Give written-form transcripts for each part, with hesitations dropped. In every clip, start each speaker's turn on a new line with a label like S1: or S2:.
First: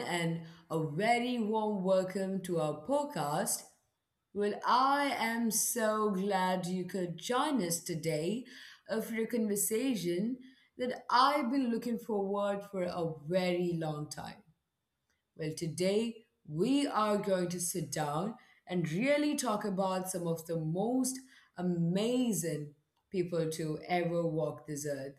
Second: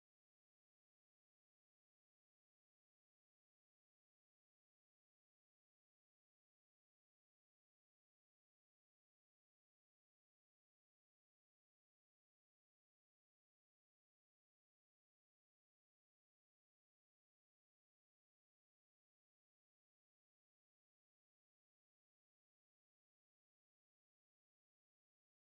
S1: and a very warm welcome to our podcast. Well, I am so glad you could join us today for a conversation that I've been looking forward for a very long time. Well, today we are going to sit down and really talk about some of the most amazing people to ever walk this earth,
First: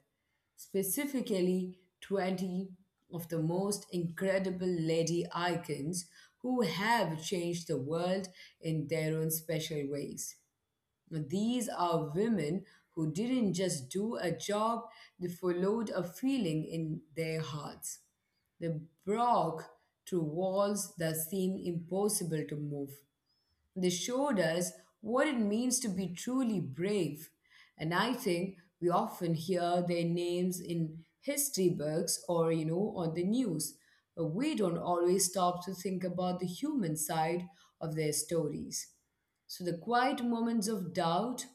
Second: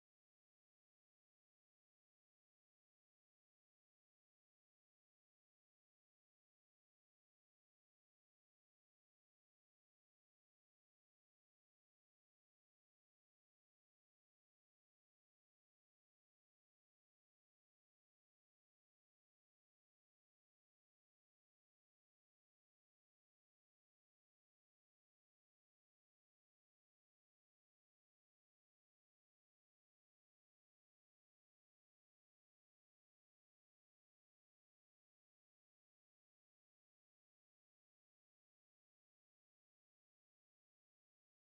S1: specifically 20 of the most incredible lady icons who have changed the world in their own special ways. Now, these are women who didn't just do a job, they followed a feeling in their hearts. They broke through walls that seemed impossible to move. They showed us what it means to be truly brave. And I think we often hear their names in history books or, on the news, but we don't always stop to think about the human side of their stories. So the quiet moments of doubt,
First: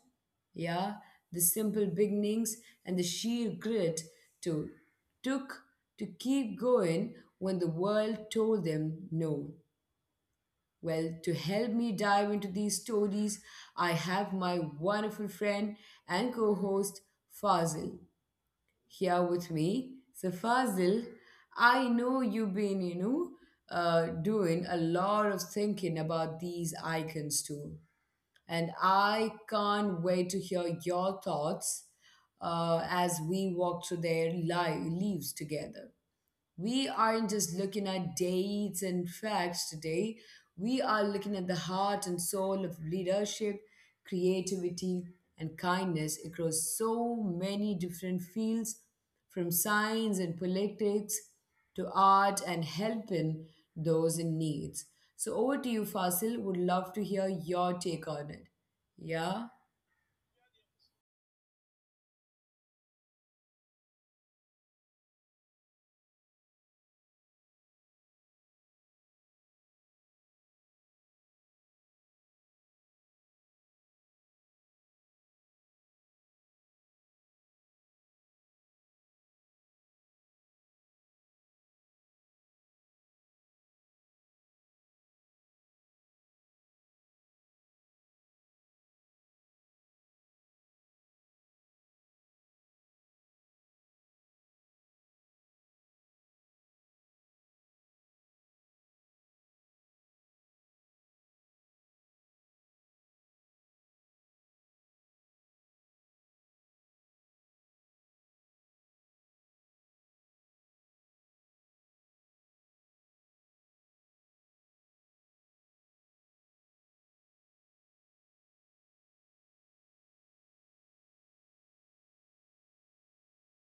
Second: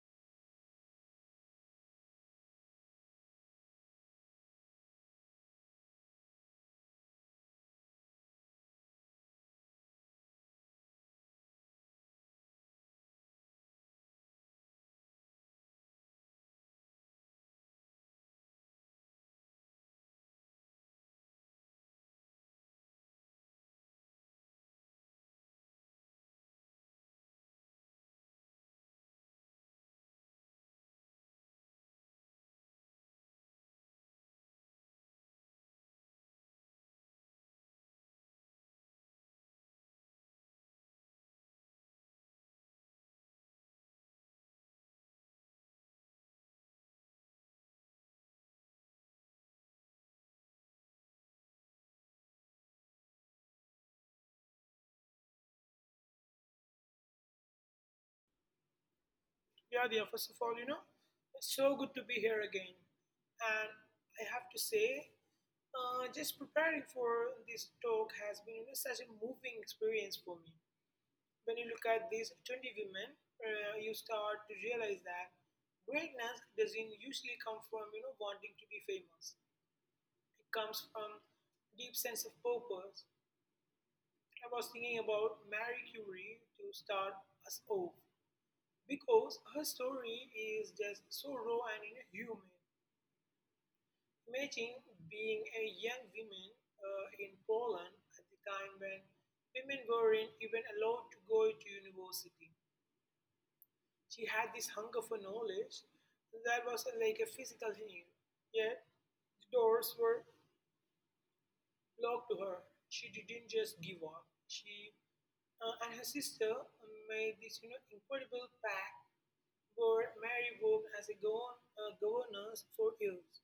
S1: yeah, the simple beginnings and the sheer grit to took to keep going when the world told them no. Well, to help me dive into these stories, I have my wonderful friend and co host Fazil here with me. So, Fazil, I know you've been, doing a lot of thinking about these icons too. And I can't wait to hear your thoughts as we walk through their leaves together. We aren't just looking at dates and facts today. We are looking at the heart and soul of leadership, creativity, and kindness across so many different fields, from science and politics to art and helping those in need. So, over to you, Fasil. Would love to hear your take on it. Yeah?
S2: Yeah, dear, first of all, it's so good to be here again. And I have to say, just preparing for this talk has been such a moving experience for me. When you look at these 20 women, you start to realize that greatness doesn't usually come from wanting to be famous. It comes from deep sense of purpose. I was thinking about Marie Curie to start us off because her story is just so raw and human. Imagine being a young woman in Poland at the time when women weren't even allowed to go to university. She had this hunger for knowledge that was like a physical need, yet the doors were locked to her. She didn't just give up. She and her sister made this incredible pact where Mary worked as a governess for years,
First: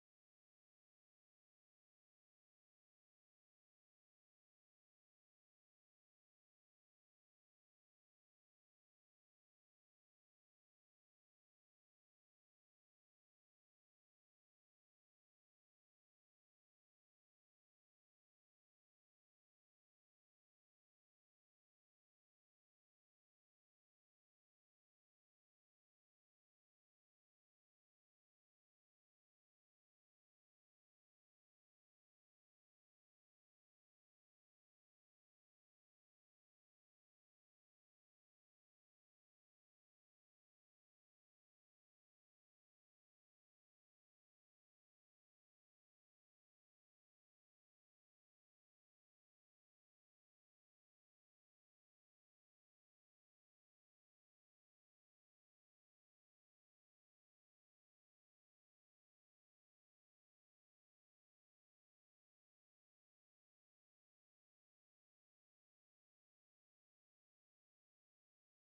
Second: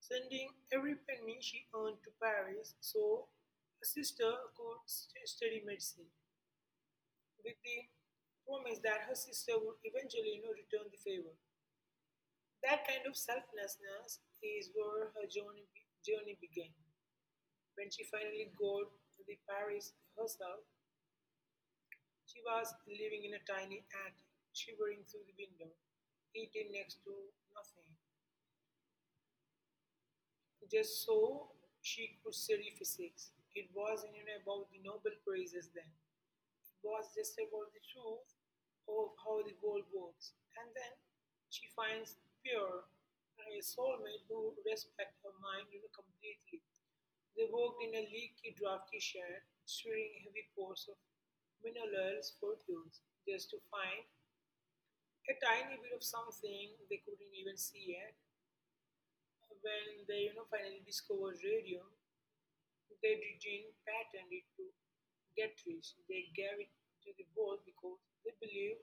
S2: sending every penny she earned to Paris so her sister could study medicine, with the promise that her sister would eventually return the favor. That kind of selflessness is where her journey began. When she finally got the Paris herself, she was living in a tiny attic, shivering through the window, eating next to nothing. Just so she could study physics. It wasn't even about the Nobel Prizes then. It was just about the truth of how the world works. And then she finds pure a soulmate who respects her mind completely. They worked in a leaky, drafty shed, stirring heavy pours of minerals for years, just to find a tiny bit of something they couldn't even see yet. When they finally discovered radium, they didn't patent it to get rich, they gave it to the world because they believe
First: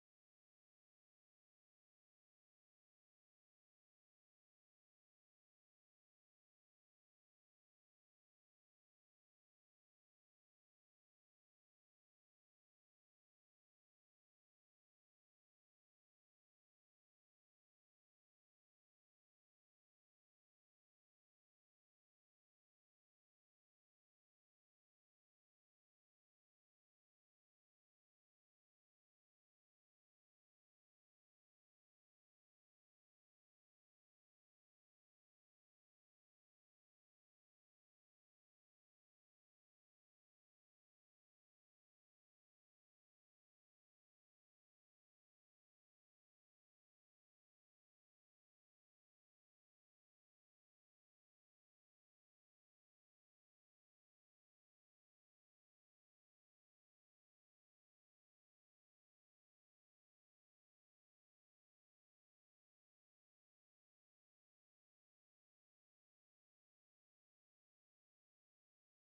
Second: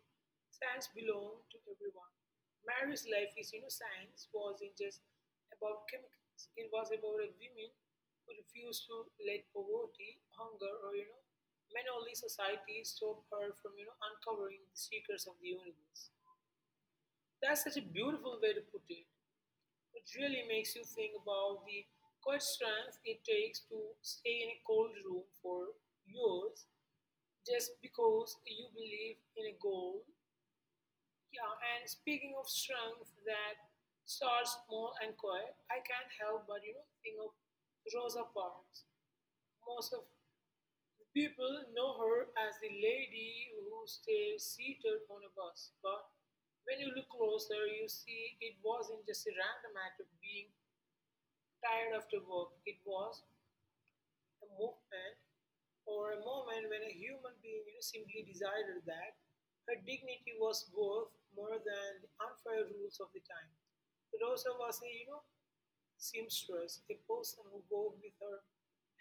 S2: science belongs to everyone. Mary's life is, science wasn't just about chemicals. It was about a woman who refused to let poverty, hunger, or man-only society stop her from uncovering the secrets of the universe. That's such a beautiful way to put it. It really makes you think about the quiet strength it takes to stay in a cold room for years just because you believe in a goal. Yeah, and speaking of strength that starts small and quiet, I can't help but think of Rosa Parks. Most of the people know her as the lady who stays seated on a bus, but when you look closer, you see it wasn't just a random act of being tired after work. It was a movement or a moment when a human being simply decided that her dignity was worth more than the unfair rules of the time. Rosa was a seamstress, a person who wove with her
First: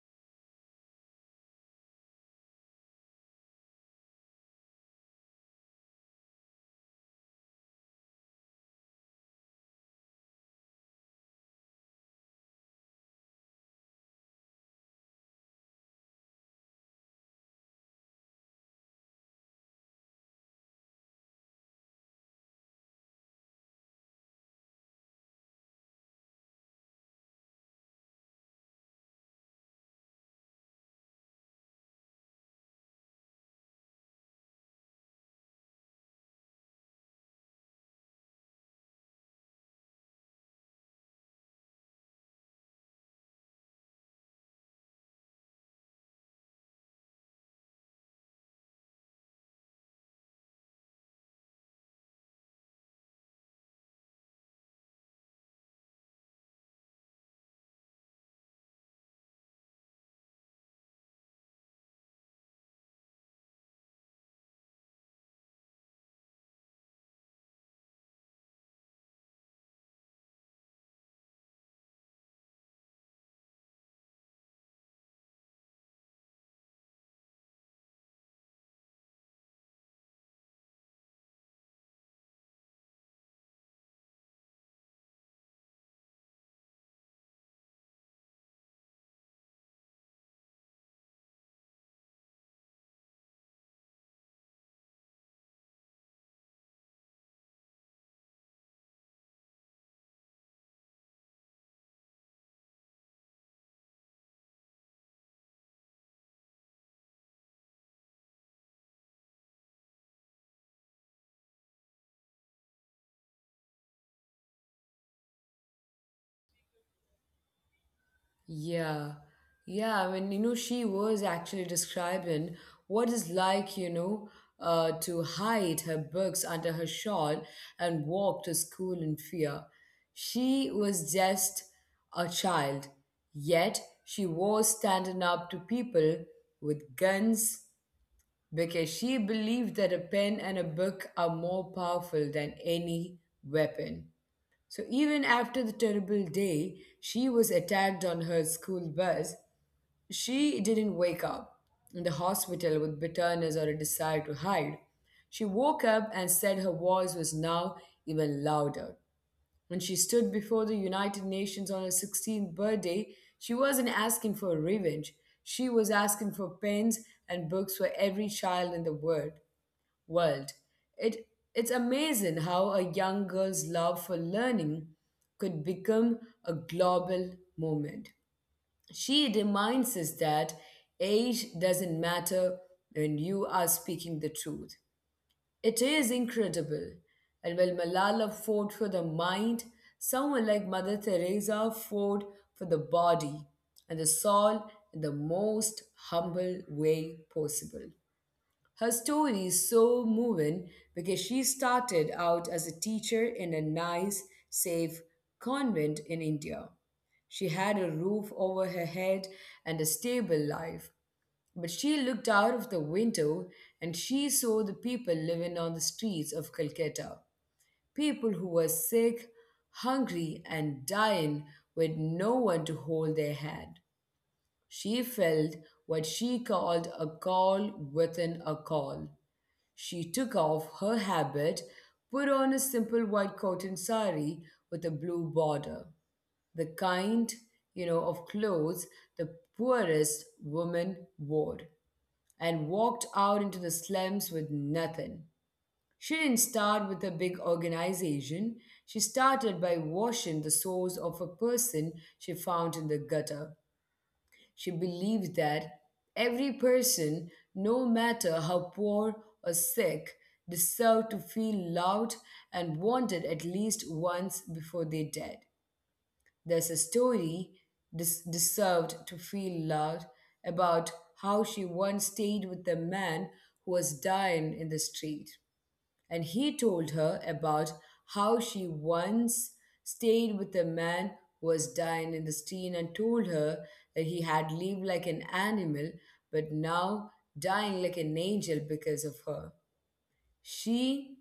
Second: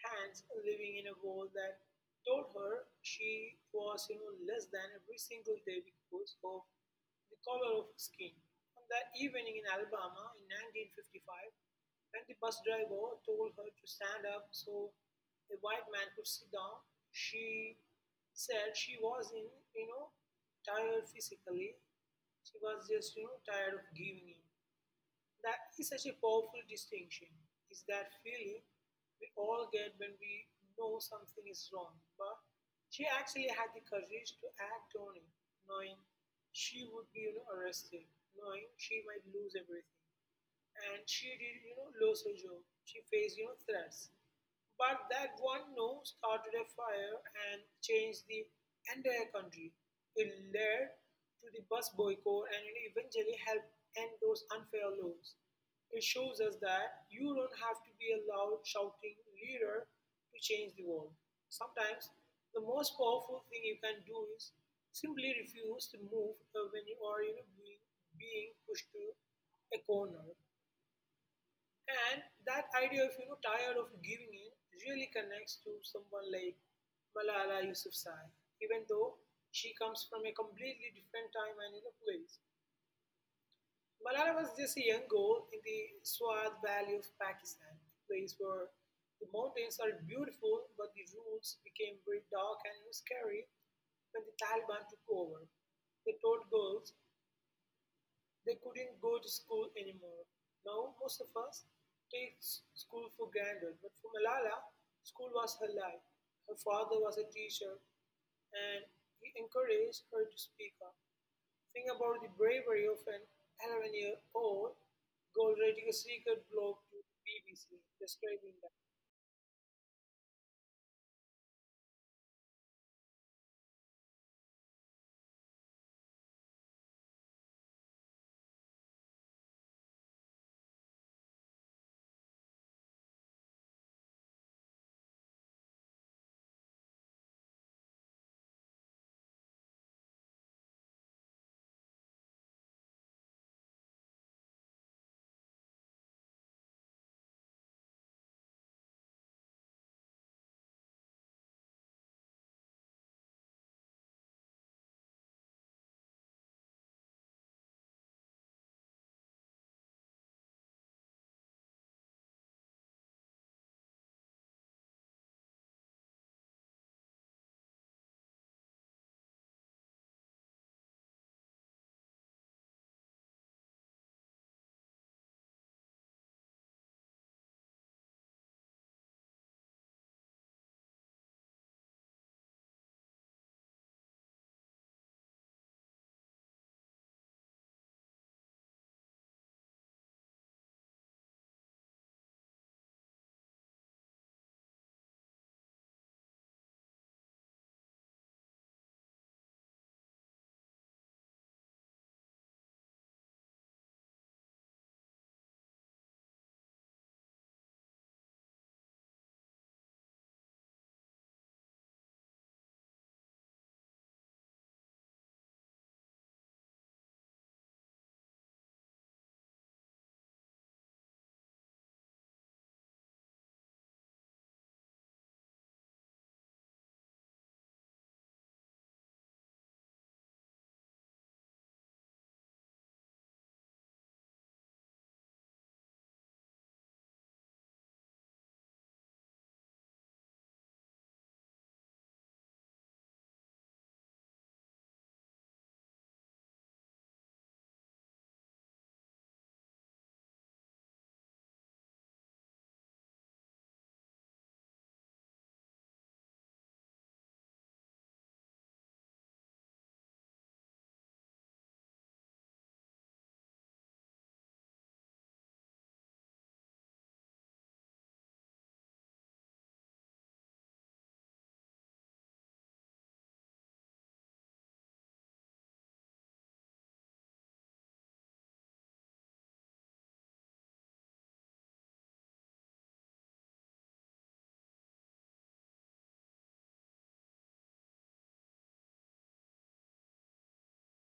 S2: hands, living in a world that told her she was less than every single day because of the color of her skin. On that evening in Alabama in 1955, when the bus driver told her to stand up so a white man could sit down, she said she was in, you know, tired physically. She was just tired of giving in. That is such a powerful distinction, is that feeling we all get when we know something is wrong. But she actually had the courage to act on it, knowing she would be arrested, knowing she might lose everything and she did lose her job. She faced threats, but that one no started a fire and changed the entire country. It led to the bus boycott and eventually helped end those unfair laws. It shows us that you don't have to be a loud shouting leader to change the world. Sometimes the most powerful thing you can do is simply refuse to move when you are being pushed to a corner. And that idea of tired of giving in really connects to someone like Malala Yousafzai, even though she comes from a completely different time and place. Malala was just a young girl in the Swat Valley of Pakistan, a place where the mountains are beautiful, but the roads became very dark and scary when the Taliban took over. They taught girls they couldn't go to school anymore. Now most of us take school for granted, but for Malala, school was her life. Her father was a teacher, and he encouraged her to speak up. Think about the bravery of an 11-year-old year old girl writing a secret blog to BBC describing that.
S1: Yeah, yeah. I mean, she was actually describing what it's like, to hide her books under her shawl and walk to school in fear. She was just a child, yet she was standing up to people with guns because she believed that a pen and a book are more powerful than any weapon. So even after the terrible day she was attacked on her school bus, she didn't wake up in the hospital with bitterness or a desire to hide. She woke up and said her voice was now even louder. When she stood before the United Nations on her 16th birthday, she wasn't asking for revenge. She was asking for pens and books for every child in the world. It, it's amazing how a young girl's love for learning could become a global movement. She reminds us that age doesn't matter when you are speaking the truth. It is incredible. And while Malala fought for the mind, someone like Mother Teresa fought for the body and the soul in the most humble way possible. Her story is so moving because she started out as a teacher in a nice, safe convent in India. She had a roof over her head and a stable life. But she looked out of the window and she saw the people living on the streets of Calcutta. People who were sick, hungry, and dying with no one to hold their hand. She felt what she called a call within a call. She took off her habit, put on a simple white cotton sari with a blue border, the kind of clothes the poorest woman wore, and walked out into the slums with nothing. She didn't start with a big organization. She started by washing the soles of a person she found in the gutter. She believed that every person, no matter how poor or sick, deserved to feel loved and wanted at least once before they died. There's a story deserved to feel loved about how she once stayed with a man who was dying in the street and he told her about how she once stayed with a man who was dying in the street and told her that he had lived like an animal but now dying like an angel because of her. She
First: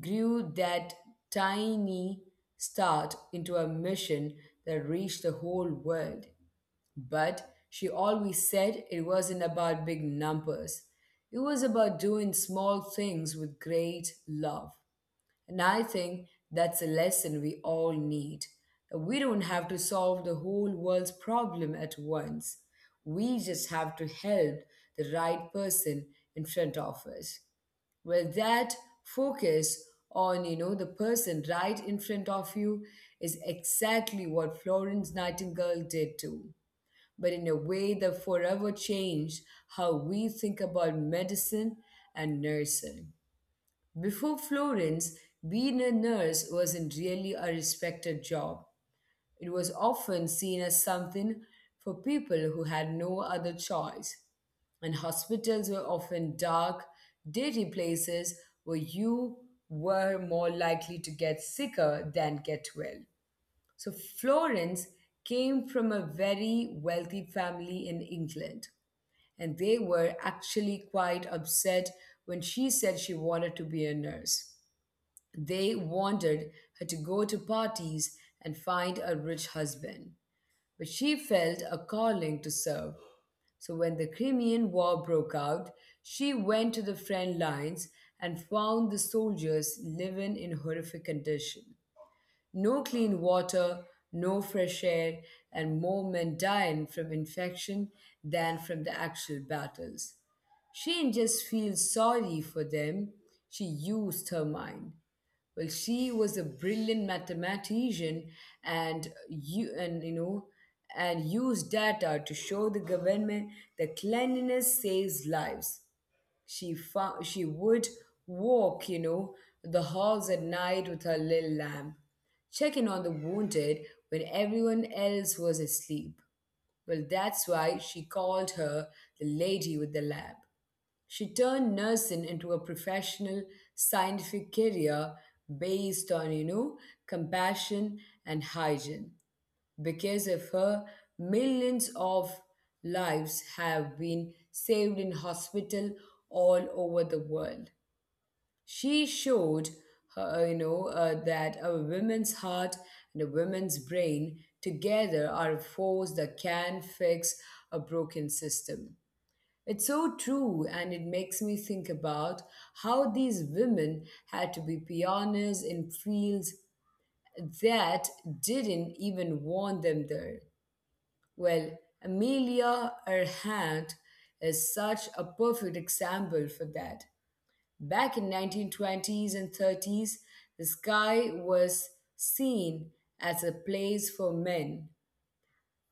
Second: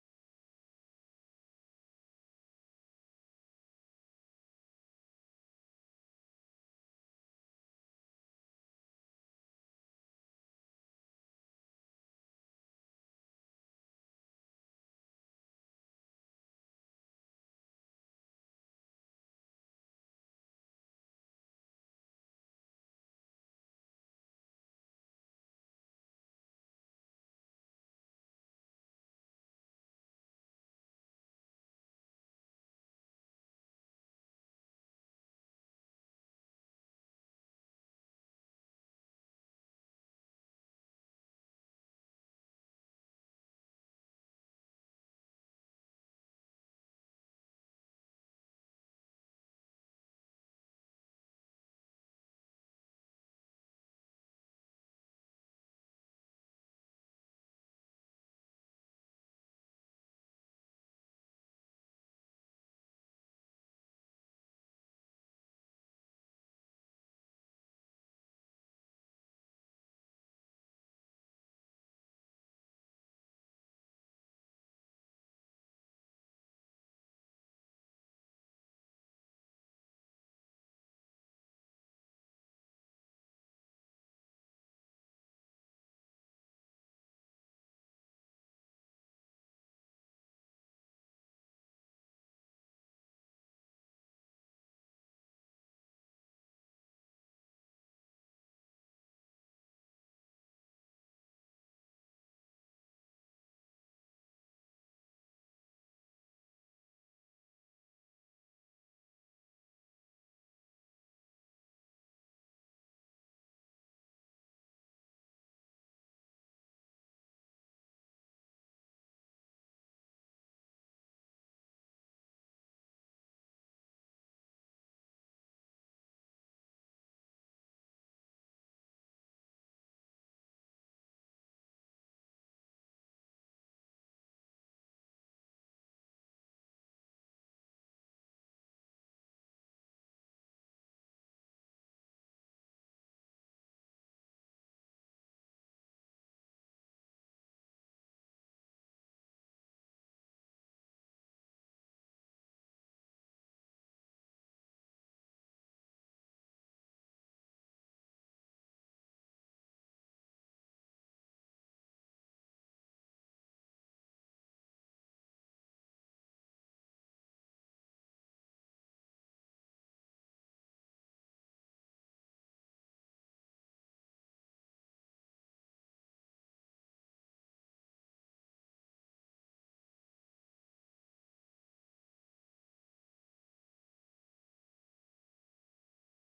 S1: grew that tiny start into a mission that reached the whole world. But she always said it wasn't about big numbers. It was about doing small things with great love. And I think that's a lesson we all need. We don't have to solve the whole world's problem at once. We just have to help the right person in front of us. Well, that focus on, the person right in front of you is exactly what Florence Nightingale did too. But in a way that forever changed how we think about medicine and nursing. Before Florence, being a nurse wasn't really a respected job. It was often seen as something for people who had no other choice. And hospitals were often dark, dirty places where you were more likely to get sicker than get well. So Florence came from a very wealthy family in England, and they were actually quite upset when she said she wanted to be a nurse. They wanted her to go to parties and find a rich husband. But she felt a calling to serve. So when the Crimean War broke out, she went to the front lines and found the soldiers living in horrific condition. No clean water, no fresh air, and more men dying from infection than from the actual battles. She didn't just feel sorry for them, she used her mind. Well, she was a brilliant mathematician and and used data to show the government that cleanliness saves lives. She found, she would walk, the halls at night with her little lamp, checking on the wounded when everyone else was asleep. Well, that's why she called her the lady with the lamp. She turned nursing into a professional scientific career based on, compassion and hygiene. Because of her, millions of lives have been saved in hospital all over the world. She showed her, that a woman's heart and a woman's brain together are a force that can fix a broken system. It's so true, and it makes me think about how these women had to be pioneers in fields that didn't even want them there. Well, Amelia Earhart is such a perfect example for that. Back in 1920s and 30s, the sky was seen as a place for men,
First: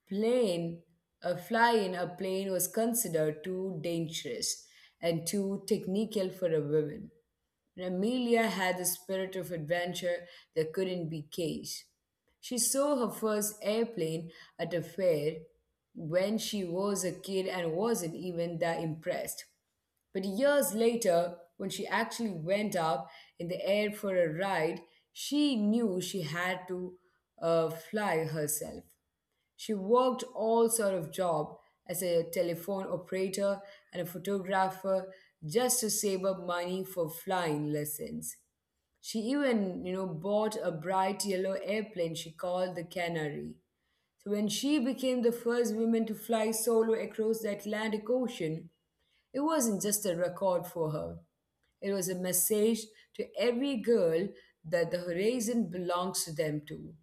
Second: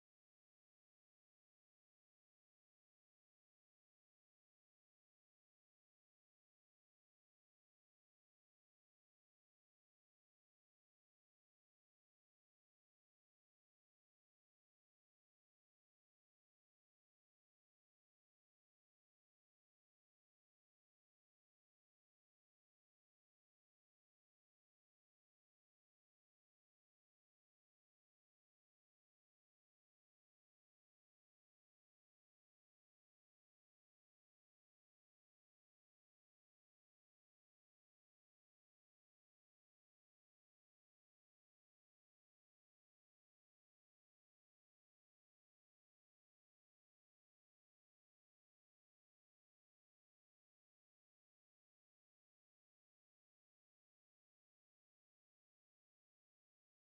S1: plane, a fly in a plane was considered too dangerous and too technical for a woman. And Amelia had the spirit of adventure that couldn't be caged. She saw her first airplane at a fair when she was a kid and wasn't even that impressed. But years later, when she actually went up in the air for a ride, she knew she had to fly herself. She worked all sort of job as a telephone operator and a photographer just to save up money for flying lessons. She even, bought a bright yellow airplane she called the Canary. So when she became the first woman to fly solo across the Atlantic Ocean, it wasn't just a record for her. It was a message to every girl that the horizon belongs to them too.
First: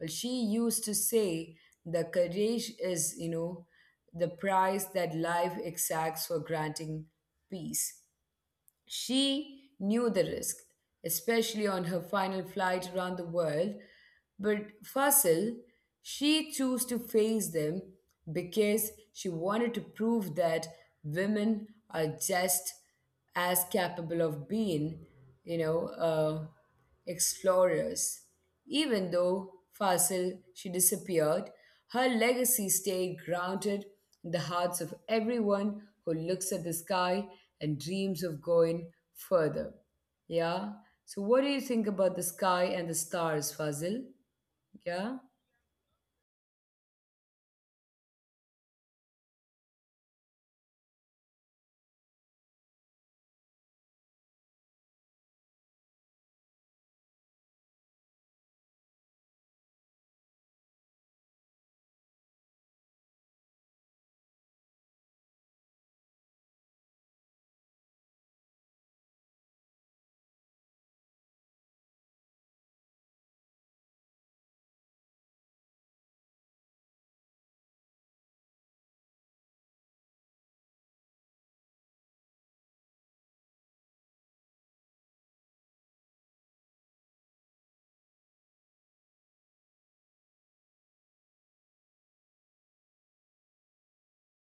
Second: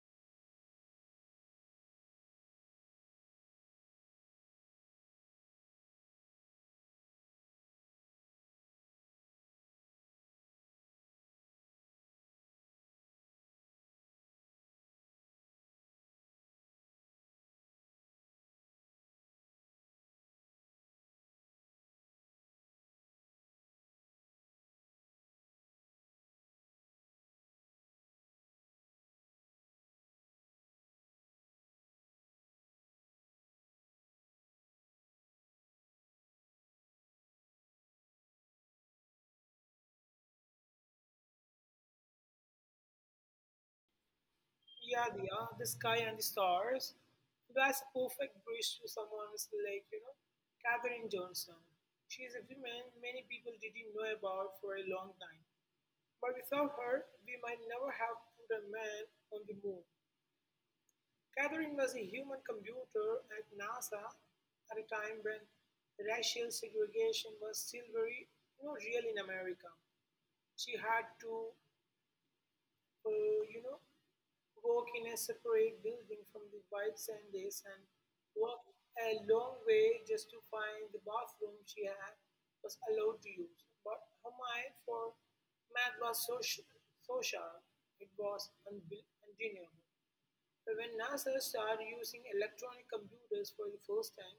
S1: Well, she used to say the courage is, the price that life exacts for granting peace. She knew the risk, especially on her final flight around the world. But Fasil, she chose to face them because she wanted to prove that women are just as capable of being, you know, uh, explorers. Even though Fasil she disappeared, her legacy stayed grounded in the hearts of everyone who looks at the sky and dreams of going further. Yeah. So, what do you think about the sky and the stars, Fazil?
S2: Yeah,
S1: Yeah,
S2: yeah, the sky and the stars. That's a perfect bridge to someone who's like Katherine Johnson. She is a woman many people didn't know about for a long time. But without her, we might never have put a man on the moon. Katherine was a human computer at NASA at a time when racial segregation was still very, real in America. She had to, uh, you know, walk in a separate building from the White Sands and walk a long way just to find the bathroom she had was allowed to use. But her mind for math was so sharp, it was undeniable. So, when NASA started using electronic computers for the first time,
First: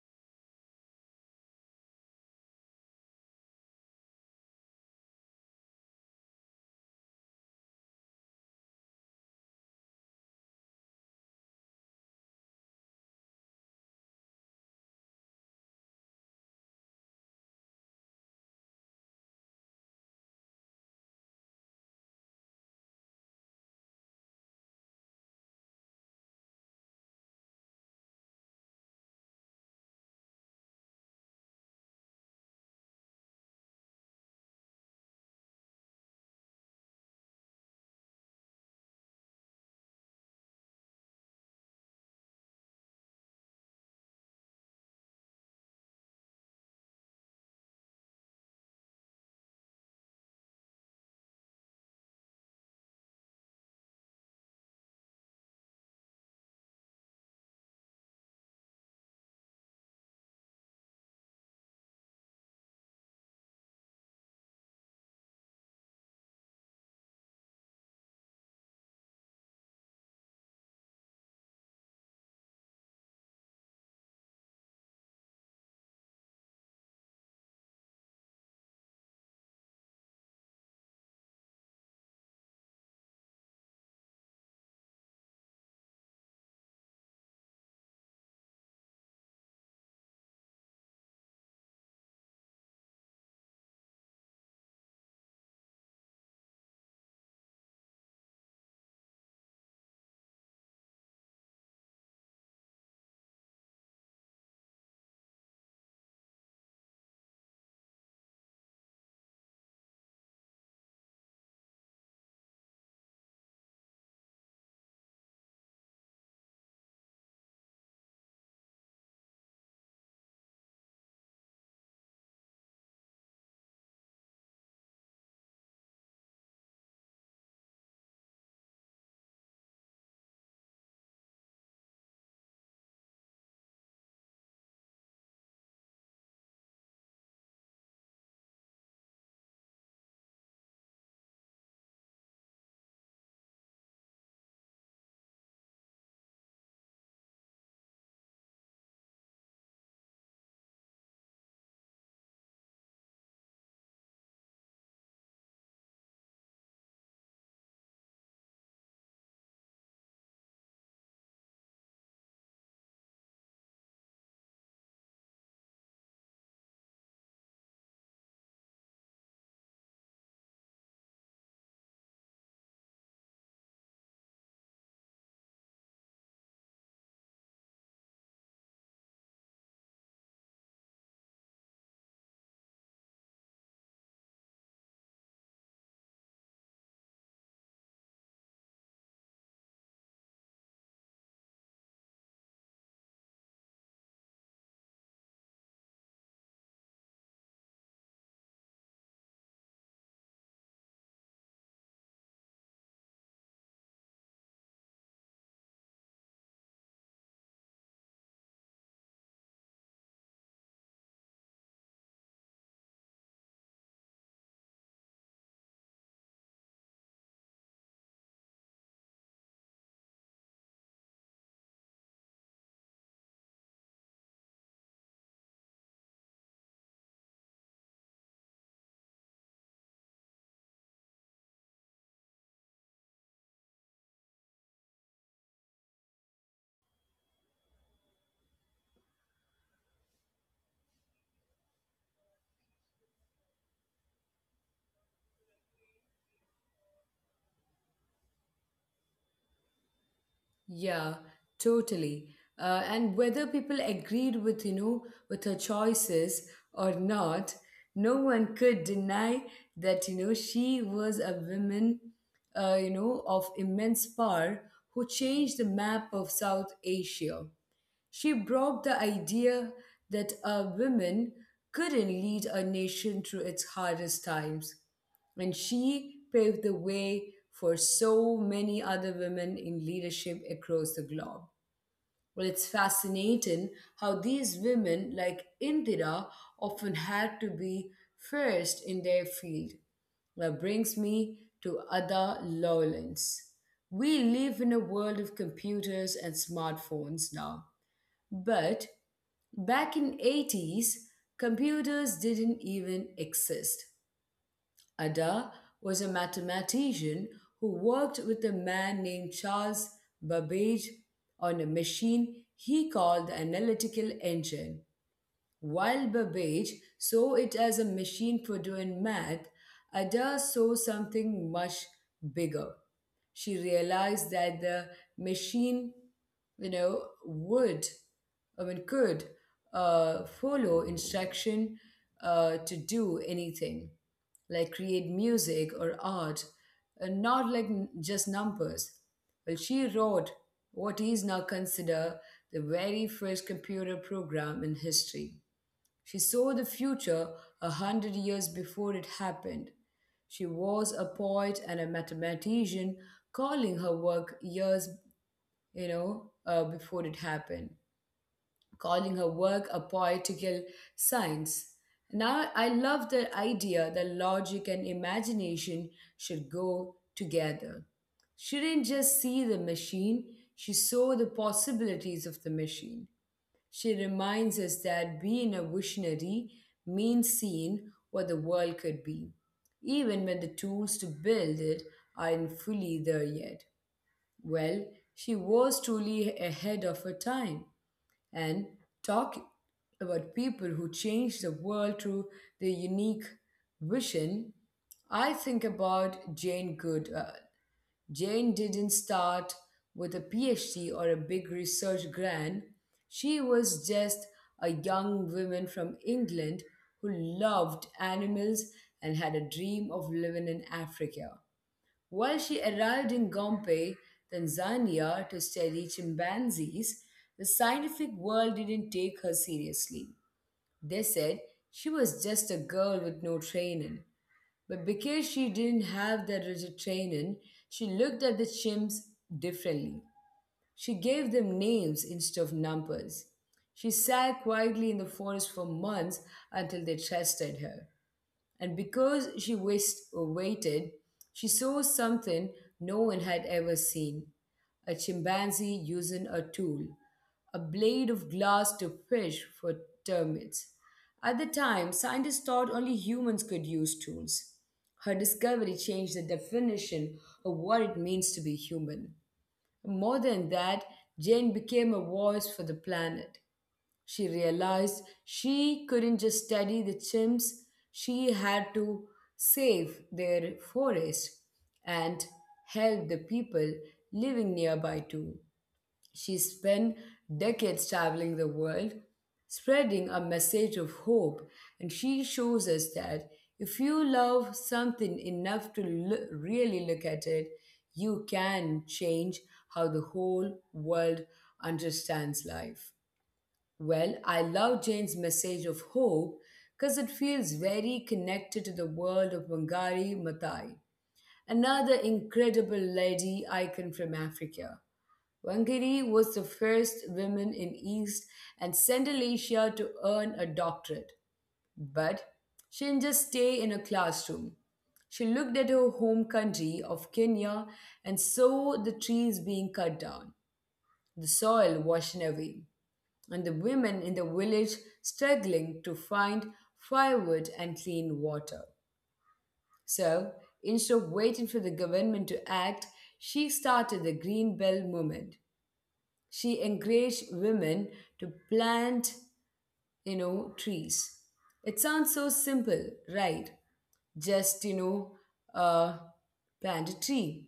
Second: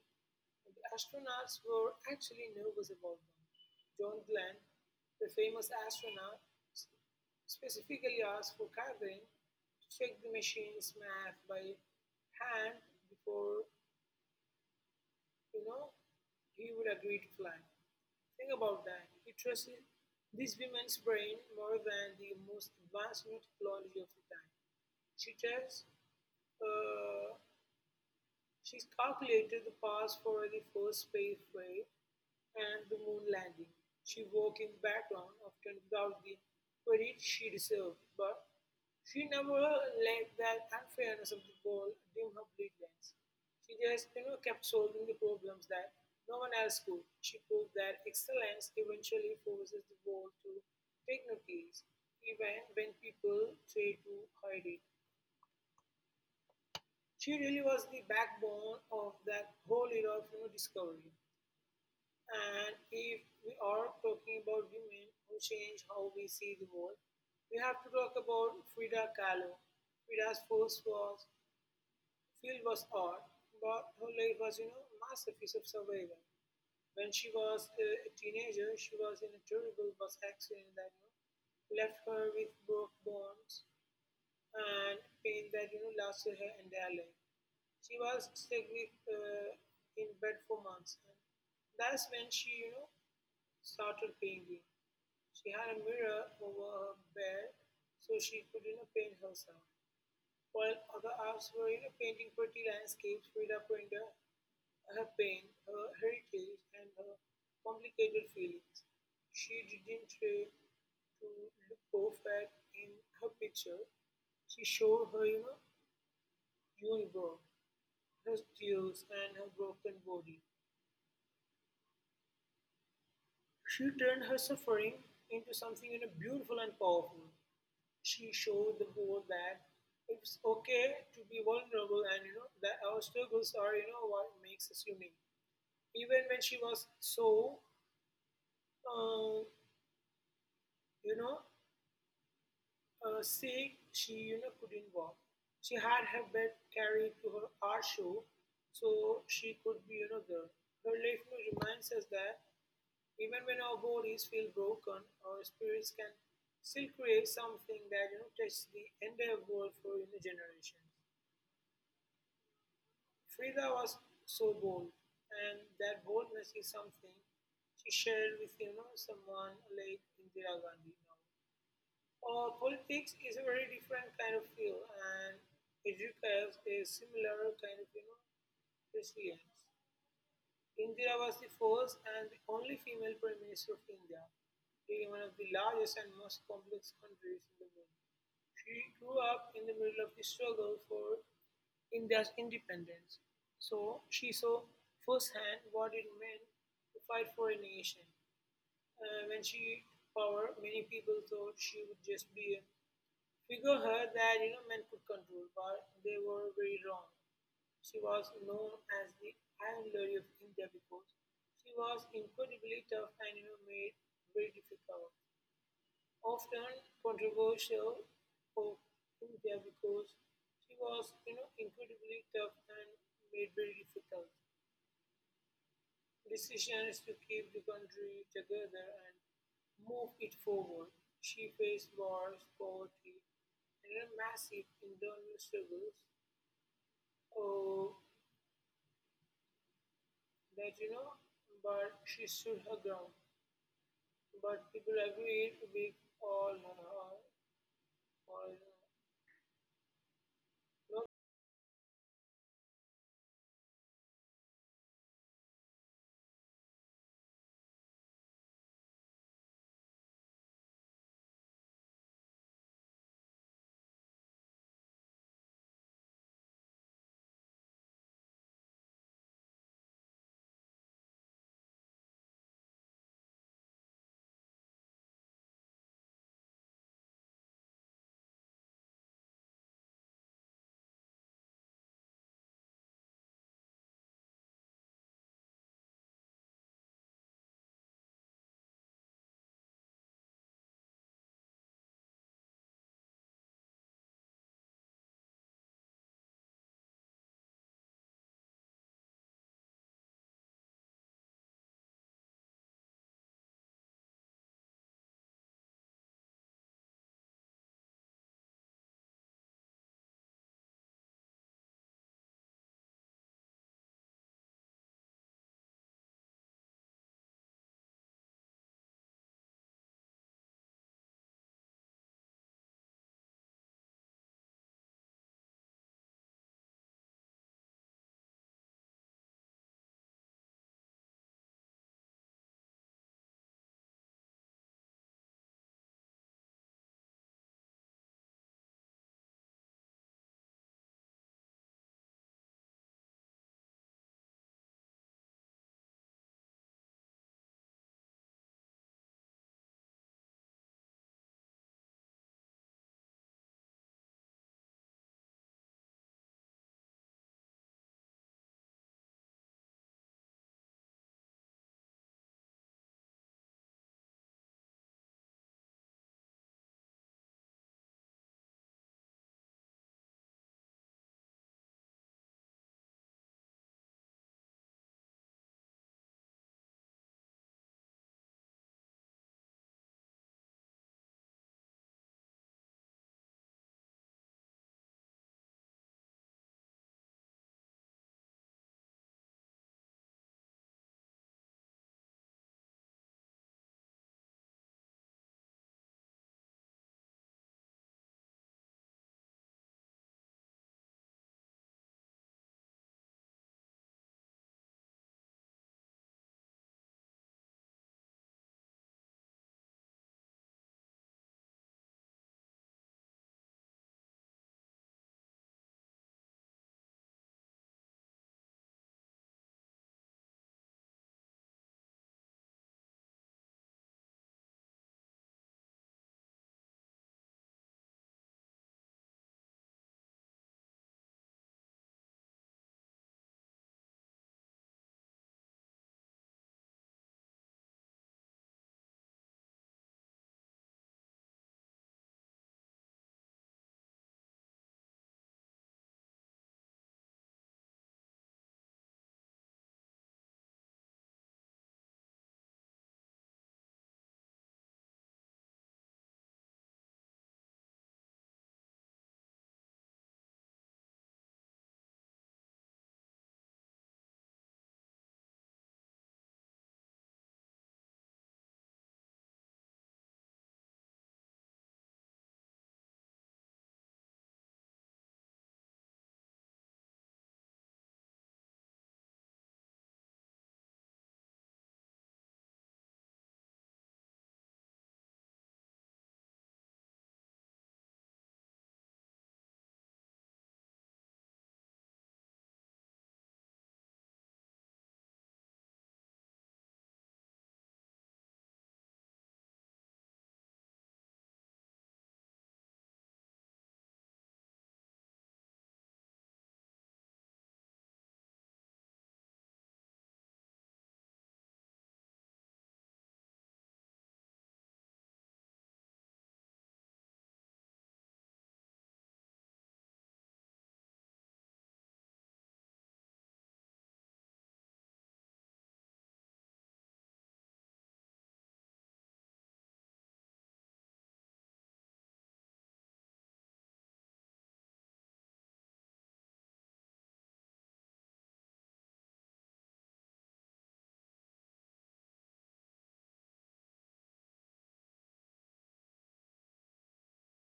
S2: the astronauts were actually nervous about them. John Glenn, the famous astronaut, specifically asked for Catherine to check the machine's math by hand before, you know, he would agree to fly. Think about that. He trusted this woman's brain more than the most advanced new technology of the time. She tells. Uh, She's calculated the paths for the first space flight and the moon landing. She worked in the background, often without the credit she deserved, but she never let that unfairness of the world dim her brilliance. She just kept solving the problems that no one else could. She proved that excellence eventually forces the world to take notice, even when people try to hide it. She really was the backbone of that whole era of discovery. And if we are talking about women who change how we see the world, we have to talk about Frida Kahlo. Frida's first was field was art, but her life was masterpiece of survival. When she was a teenager, she was in a terrible bus accident that left her with broke bones and pain that lasted her entire life. She was sick in bed for months, and that's when she started painting. She had a mirror over her bed so she could paint herself. While other artists were painting pretty landscapes, Frida painted her pain, her heritage, and her complicated feelings. She didn't try to look perfect in her picture. She showed her universe, her tears, and her broken body. She turned her suffering into something beautiful and powerful. She showed the world that it's okay to be vulnerable and that our struggles are what makes us unique. Even when she was so uh, you know sick, she couldn't walk. She had her bed carried to her art show so she could be there. Her life reminds us that even when our bodies feel broken, our spirits can still create something that touches the entire world for generations. Frida was so bold, and that boldness is something she shared with someone like Indira Gandhi. Now, or politics is a very different kind of field, and it requires a similar kind of resilience. Indira was the first and the only female Prime Minister of India, being one of the largest and most complex countries in the world. She grew up in the middle of the struggle for India's independence, so she saw firsthand what it meant to fight for a nation. When she power, many people thought she would just be a figurehead that men could control, but they were very wrong. She was known as the "Iron Lady of India" because she was incredibly tough and made very difficult, often controversial for India because she was incredibly tough and made very difficult decisions to keep the country together and move it forward. She faced wars, poverty, and massive internal struggles. Uh, that you know, but she stood her ground. But people agreed with all her. All, know,
S1: yeah, totally. And whether people agreed with, with her choices or not, no one could deny that, she was a woman, of immense power who changed the map of South Asia. She broke the idea that a woman couldn't lead a nation through its hardest times, and she paved the way for so many other women in leadership across the globe. Well, it's fascinating how these women, like Indira, often had to be first in their field. That brings me to Ada Lovelace. We live in a world of computers and smartphones now, but back in 80s, computers didn't even exist. Ada was a mathematician who worked with a man named Charles Babbage on a machine he called the analytical engine. While Babbage saw it as a machine for doing math, Ada saw something much bigger. She realized that the machine, you know, would, I mean, could follow instruction to do anything, like create music or art, and not like just numbers. Well, she wrote what is now considered the very first computer program in history. She saw the future 100 years before it happened. She was a poet and a mathematician, calling her work years, before it happened, calling her work a poetical science. Now, I love the idea that logic and imagination should go together. She didn't just see the machine, she saw the possibilities of the machine. She reminds us that being a visionary means seeing what the world could be, even when the tools to build it aren't fully there yet. Well, she was truly ahead of her time and talk about people who changed the world through their unique vision. I think about Jane Good, Jane didn't start with a PhD or a big research grant. She was just a young woman from England who loved animals and had a dream of living in Africa. While she arrived in Gombe, Tanzania, to study chimpanzees, the scientific world didn't take her seriously. They said she was just a girl with no training. But because she didn't have that rigid training, she looked at the chimps differently. She gave them names instead of numbers. She sat quietly in the forest for months until they trusted her. And because she wished or waited, she saw something no one had ever seen a chimpanzee using a tool, a blade of glass to fish for termites. At the time, scientists thought only humans could use tools. Her discovery changed the definition of what it means to be human. More than that, Jane became a voice for the planet. She realized she couldn't just study the chimps, she had to save their forest and help the people living nearby too. She spent decades traveling the world, spreading a message of hope, and she shows us that if you love something enough to really look at it, you can change how the whole world understands life. Well, I love Jane's message of hope because it feels very connected to the world of Wangari Maathai, another incredible lady icon from Africa. Wangari was the first woman in East and Central Asia to earn a doctorate, but she didn't just stay in a classroom. She looked at her home country of Kenya and saw the trees being cut down, the soil washed away, and the women in the village struggling to find firewood and clean water. So, instead of waiting for the government to act, she started the Green Belt movement. She encouraged women to plant, trees. It sounds so simple, right? Just, you know, uh, Plant a tree.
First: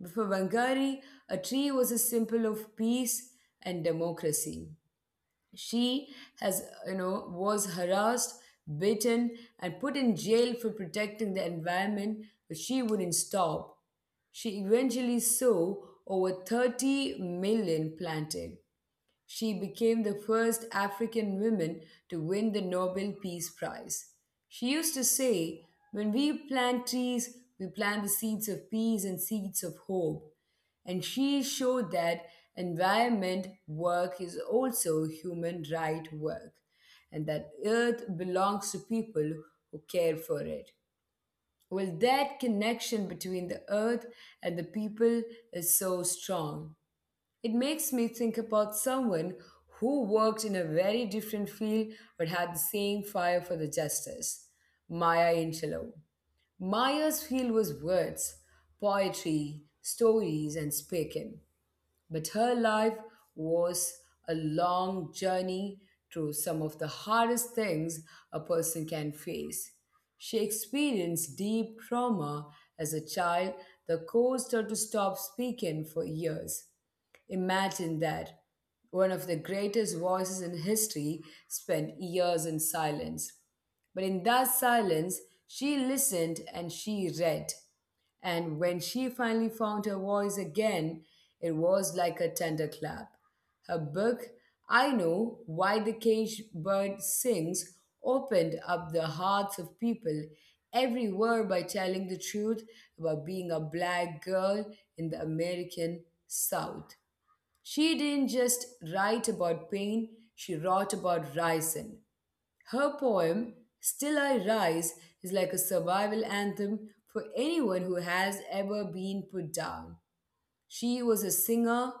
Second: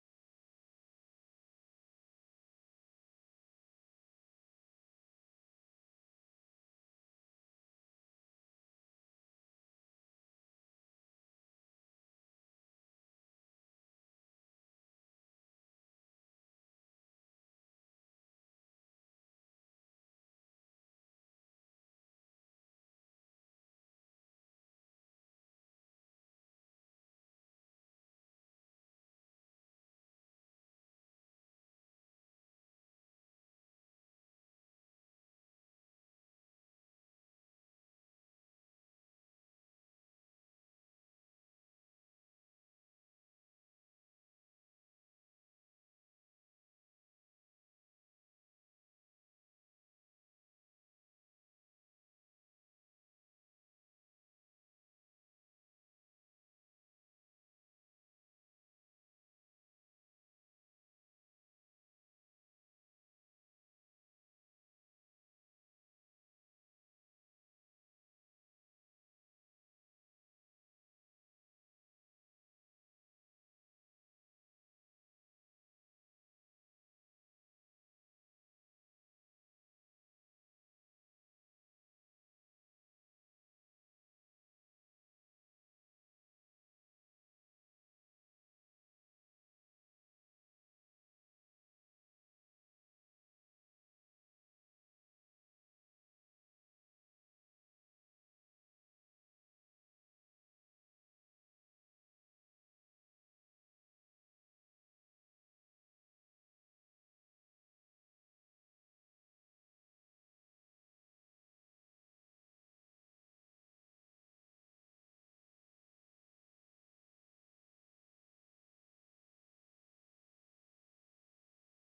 S1: But for Wangari, a tree was a symbol of peace and democracy. She was harassed, beaten, and put in jail for protecting the environment, but she wouldn't stop. She eventually saw over 30 million planted. She became the first African woman to win the Nobel Peace Prize. She used to say, when we plant trees, we plant the seeds of peace and seeds of hope. And she showed that environment work is also human right work and that earth belongs to people who care for it. Well, that connection between the earth and the people is so strong. It makes me think about someone who worked in a very different field but had the same fire for the justice Maya Angelou. Maya's field was words, poetry, stories, and speaking, but her life was a long journey through some of the hardest things a person can face. She experienced deep trauma as a child that caused her to stop speaking for years. Imagine that. One of the greatest voices in history spent years in silence. But in that silence, she listened and she read. And when she finally found her voice again, it was like a thunderclap. Her book, I Know Why the Caged Bird Sings, opened up the hearts of people everywhere by telling the truth about being a black girl in the American South. She didn't just write about pain, she wrote about rising. Her poem, Still I Rise, is like a survival anthem for anyone who has ever been put down. She was a singer,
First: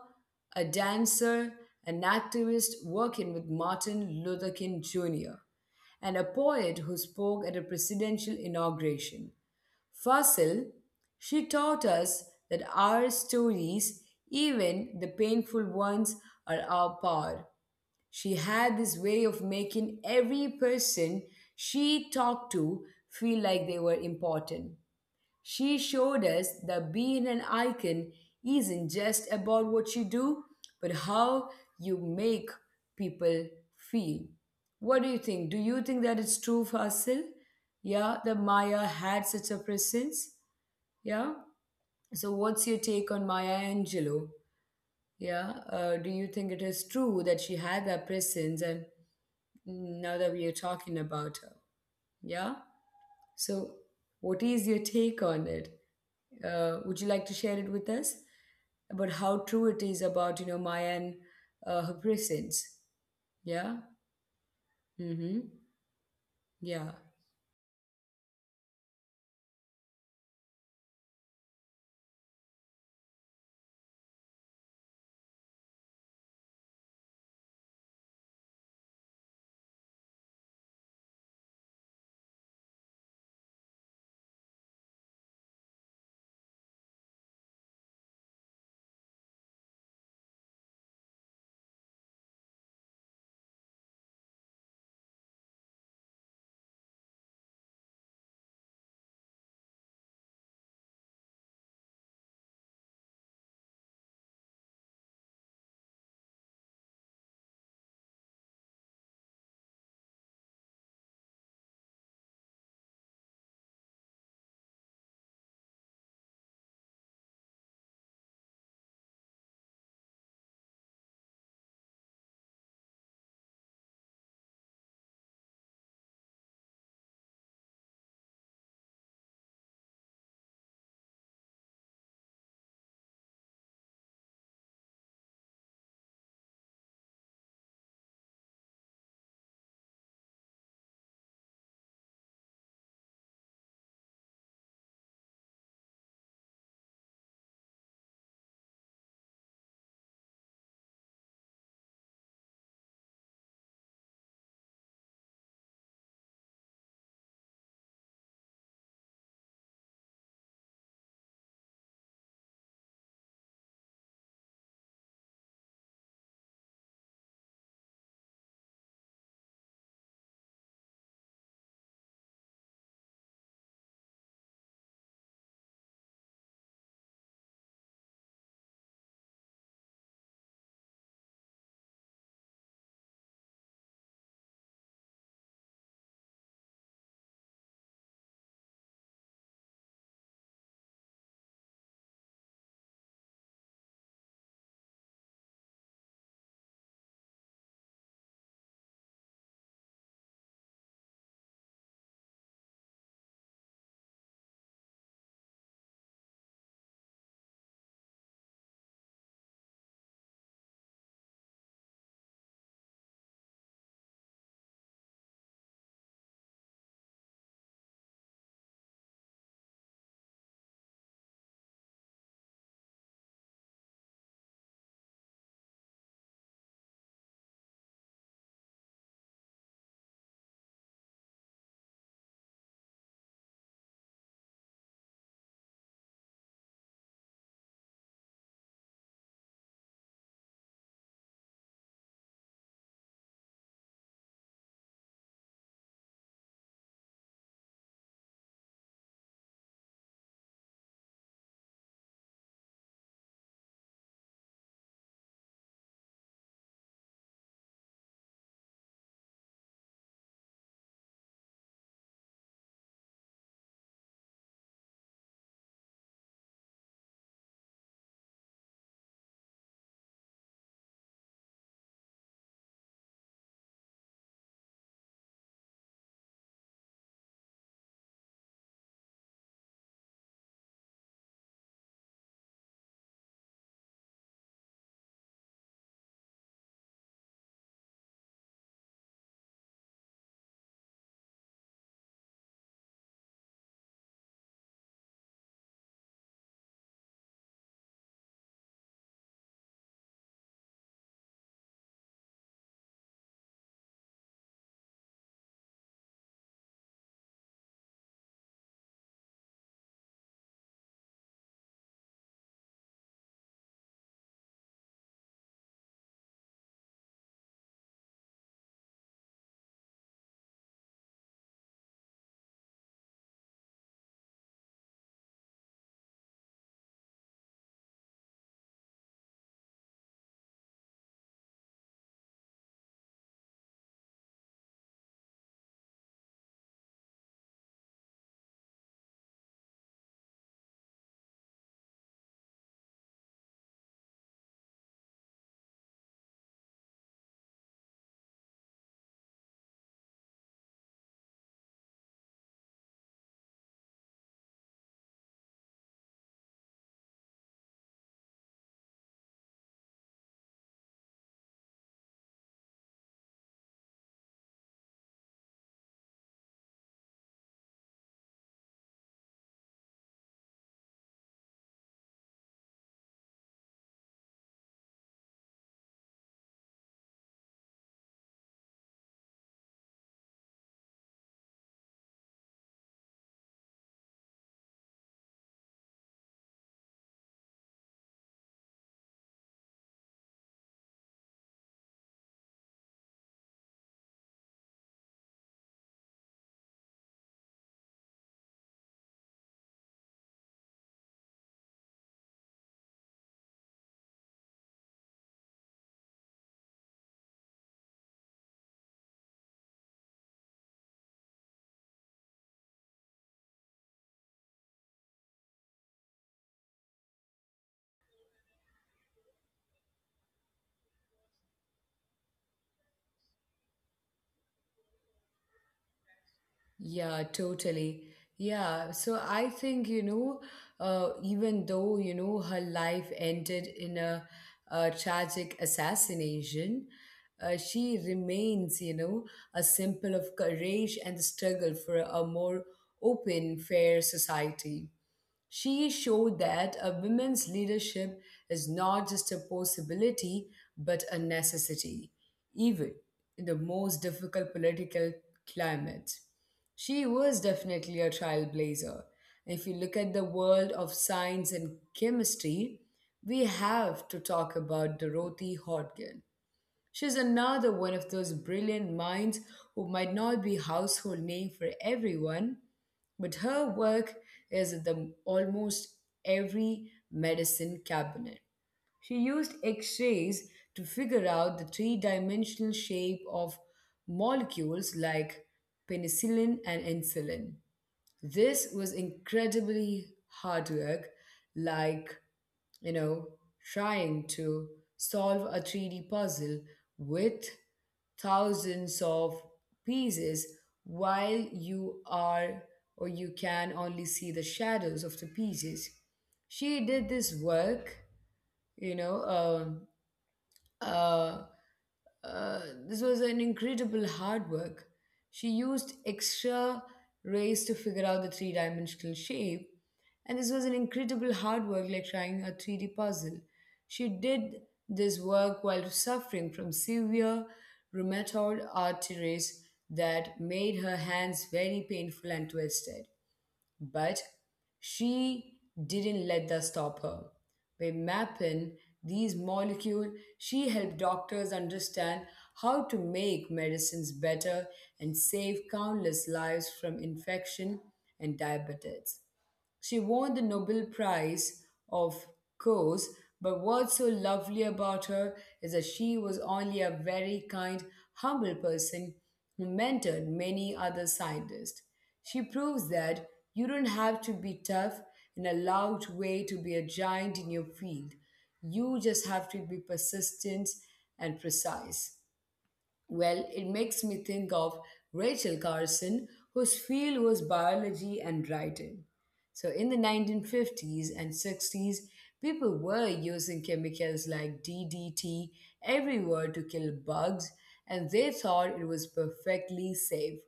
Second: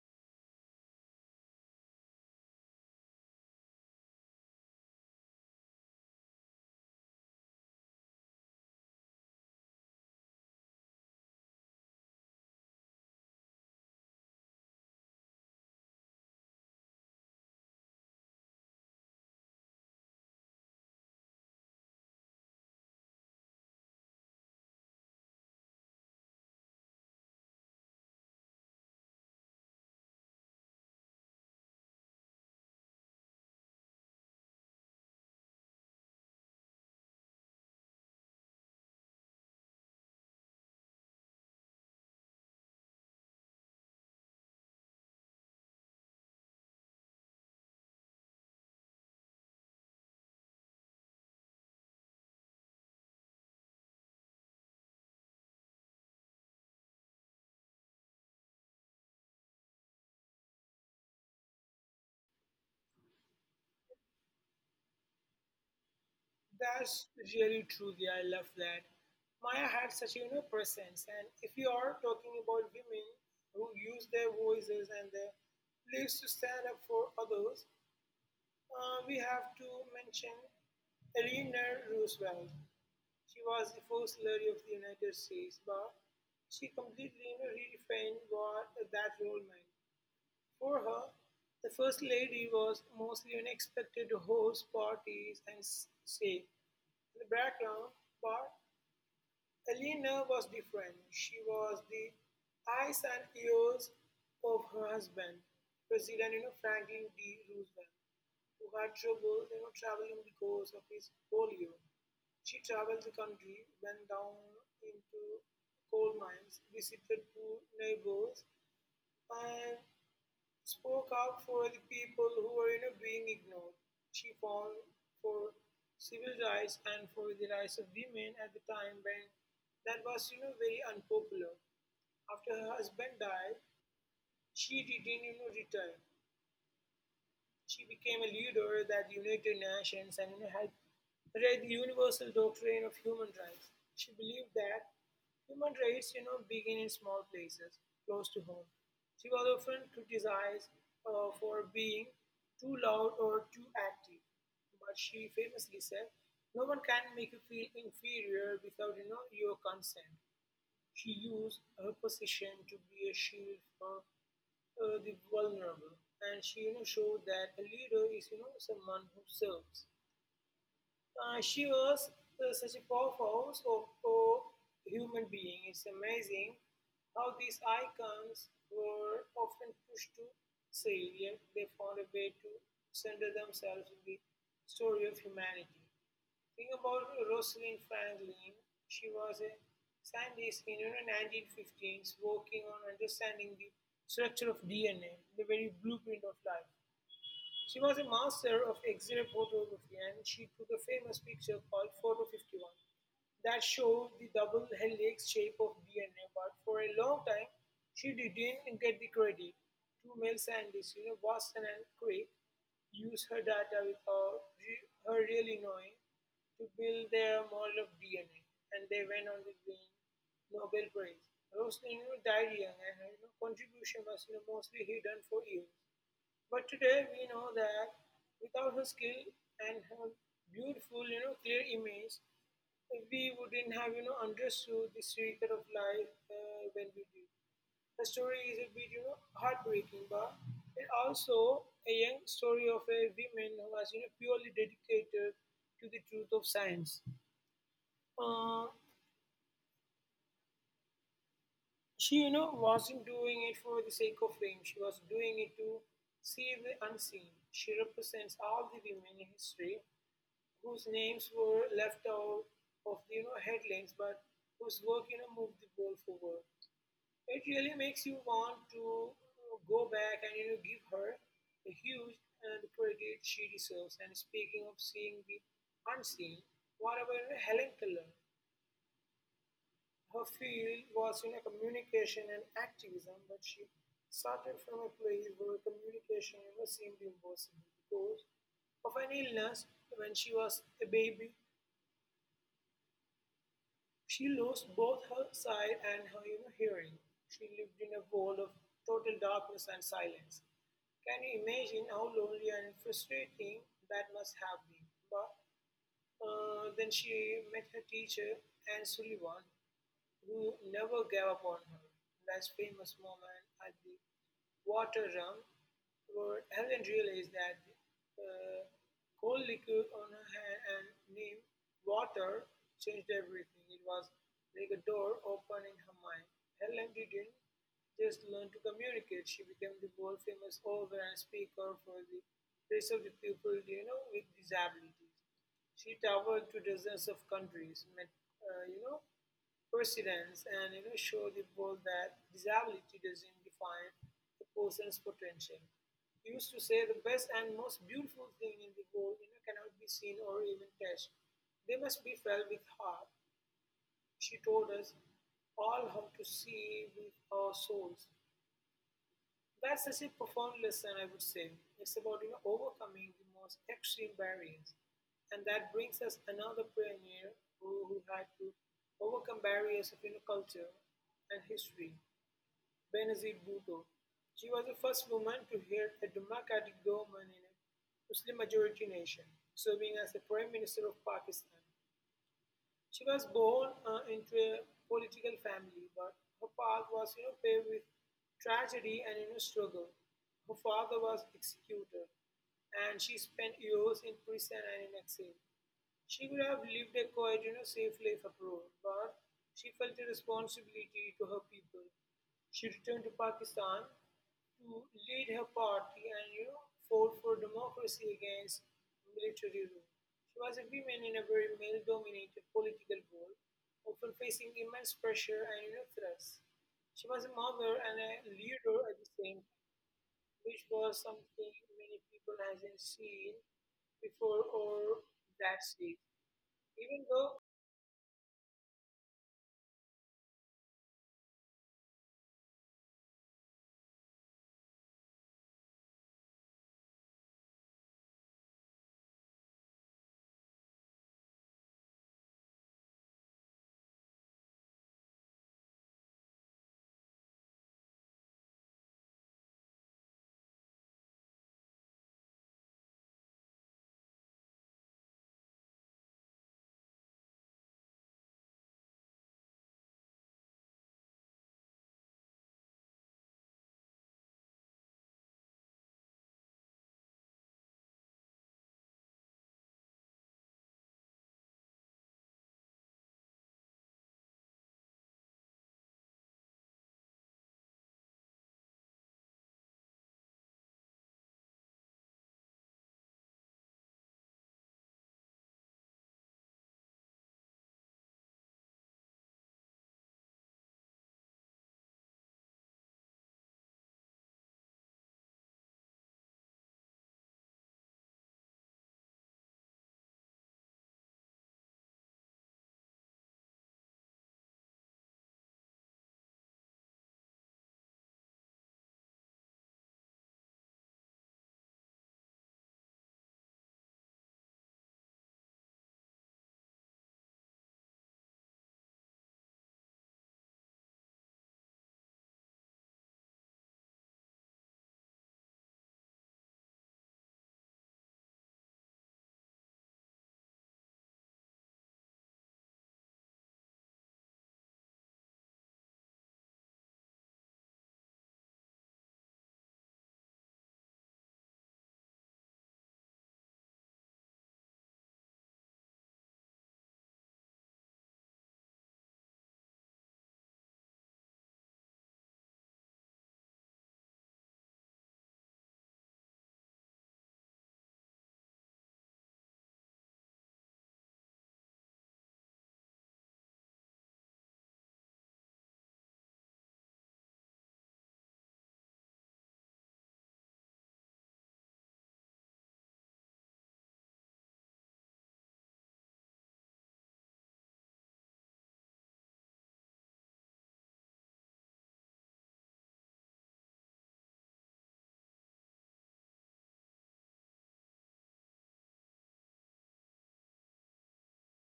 S1: a dancer, an activist working with Martin Luther King Jr., and a poet who spoke at a presidential inauguration. Fossil, she taught us that our stories, even the painful ones, are our power. She had this way of making every person she talked to feel like they were important. She showed us that being an icon isn't just about what you do, but how you make people feel. What do you think? Do you think that it's true, Fasil? Yeah, that Maya had such a presence? Yeah. So, what's your take on Maya Angelou? Yeah. Do you think it is true that she had that presence and now that we are talking about her? Yeah. So, what is your take on it? Would you like to share it with us about how true it is about, Maya and her presence? Yeah. Mm-hmm. Yeah.
S2: that's really true. Yeah, I love that. Maya had such a presence, and if you are talking about women who use their voices and their lives to stand up for others, we have to mention Eleanor Roosevelt. She was the first lady of the United States, but she completely redefined what that role meant. For her, the First Lady was mostly expected to host parties and say "in the background," but Eleanor was different. She was the eyes and ears of her husband, President Franklin D. Roosevelt, who had trouble traveling because of his polio. She traveled the country, went down into coal mines, visited poor neighbors, and spoke up for the people who were being ignored. She fought for civil rights and for the rights of women at the time when that was very unpopular. After her husband died, she didn't return. She became a leader of that united nations and had read the universal doctrine of human rights. She believed that human rights, begin in small places, close to home. She was often criticized for being too loud or too active, but she famously said, "No one can make you feel inferior without your consent." She used her position to be a shield for the vulnerable, and she showed that a leader is someone who serves. She was such a powerhouse of a human being. It's amazing how these icons were often pushed to say, yet they found a way to center themselves in the story of humanity. Think about Rosalind Franklin. She was a scientist in 1915s working on understanding the structure of DNA, the very blueprint of life. She was a master of X ray photography and she took a famous picture called Photo 51 that showed the double helix shape of DNA. But for a long time, she didn't get the credit. Two male scientists, Watson and Crick, used her data without her really knowing to build their model of DNA, and they went on to win Nobel Prize. Rosalind died young, and her contribution was mostly hidden for years. But today we know that without her skill and her beautiful, clear image, we wouldn't have understood the secret of life when we did. The story is a bit heartbreaking, but it also a young story of a woman who was purely dedicated to the truth of science. Uh, she wasn't doing it for the sake of fame. She was doing it to see the unseen. She represents all the women in history whose names were left out of the headlines, but whose work moved the ball forward. It really makes you want to go back and give her the huge and the credit she deserves. And speaking of seeing the unseen, what about Helen Keller? Her field was communication and activism, but she started from a place where communication seemed impossible because of an illness when she was a baby. She lost both her sight and her hearing. She lived in a world of total darkness and silence. Can you imagine how lonely and frustrating that must have been? But then she met her teacher, Anne Sullivan, who never gave up on her. Less famous moment at the water run where Helen realized that the uh, cold liquid on her hand and named water changed everything. It was like a door open in her mind. Helen didn't just learn to communicate, she became the world famous author and speaker for the rest of the people, with disabilities. She traveled to dozens of countries, met, uh, you know, perseverance and show the world that disability doesn't define a person's potential. He used to say the best and most beautiful thing in the world cannot be seen or even touched. They must be felt with heart. She told us all how to see with our souls. That's such a profound lesson, I would say. It's about overcoming the most extreme barriers. And that brings us another pioneer who had to overcome barriers of culture and history, Benazir Bhutto. She was the first woman to hear a democratic government in a Muslim majority nation, serving as the Prime Minister of Pakistan. She was born into a political family, but her path was paved with tragedy and struggle. Her father was executed, and she spent years in prison and in exile. She could have lived a quiet, safe life abroad, but she felt a responsibility to her people. She returned to Pakistan to lead her party and fought for democracy against military rule. She was a woman in a very male-dominated political world, often facing immense pressure and threats. She was a mother and a leader at the same time, which was something many people hasn't seen before or that seen even though
S1: Yeah, totally. Yeah, so I think, even though, her life ended in a tragic assassination, she remains, a symbol of courage and the struggle for a more open, fair society. She showed that a women's leadership is not just a possibility, but a necessity, even in the most difficult political climate. She was definitely a trailblazer. If you look at the world of science and chemistry, we have to talk about Dorothy Hodgkin. She's another one of those brilliant minds who might not be household name for everyone, but her work is in the almost every medicine cabinet. She used X-rays to figure out the three-dimensional shape of molecules like penicillin and insulin. This was incredibly hard work, like you know, trying to solve a 3D puzzle with thousands of pieces while you are or you can only see the shadows of the pieces. She did this work, you know, um uh, uh, this was an incredible hard work. She used extra rays to figure out the three dimensional shape, and this was an incredible hard work like trying a 3D puzzle. She did this work while suffering from severe rheumatoid arthritis that made her hands very painful and twisted. But she didn't let that stop her. By mapping these molecules, she helped doctors understand how to make medicines better and save countless lives from infection and diabetes. She won the Nobel Prize, of course, but what's so lovely about her is that she was only a very kind, humble person who mentored many other scientists. She proves that you don't have to be tough in a loud way to be a giant in your field. You just have to be persistent and precise. Well, it makes me think of Rachel Carson, whose field was biology and writing. So, in the 1950s and 60s, people were using chemicals like DDT everywhere to kill bugs, and they thought it was perfectly safe.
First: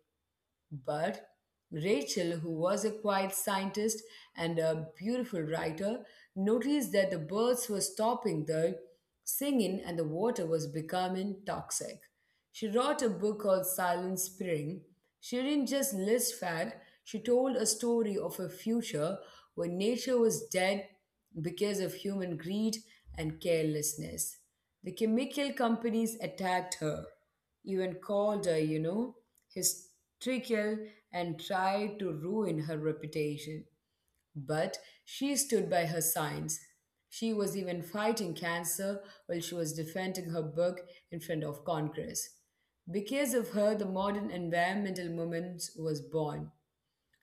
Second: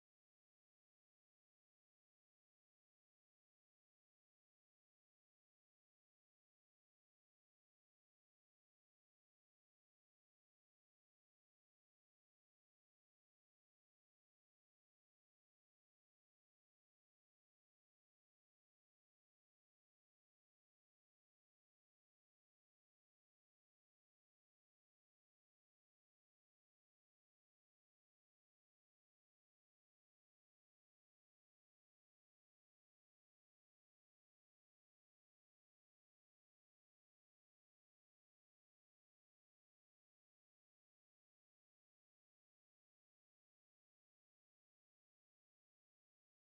S1: But Rachel, who was a quiet scientist and a beautiful writer, noticed that the birds were stopping their singing and the water was becoming toxic. She wrote a book called Silent Spring. She didn't just list facts; she told a story of a future where nature was dead because of human greed and carelessness. The chemical companies attacked her, even called her, hysterical and tried to ruin her reputation. But she stood by her science. She was even fighting cancer while she was defending her book in front of Congress. Because of her, the modern environmental movement was born.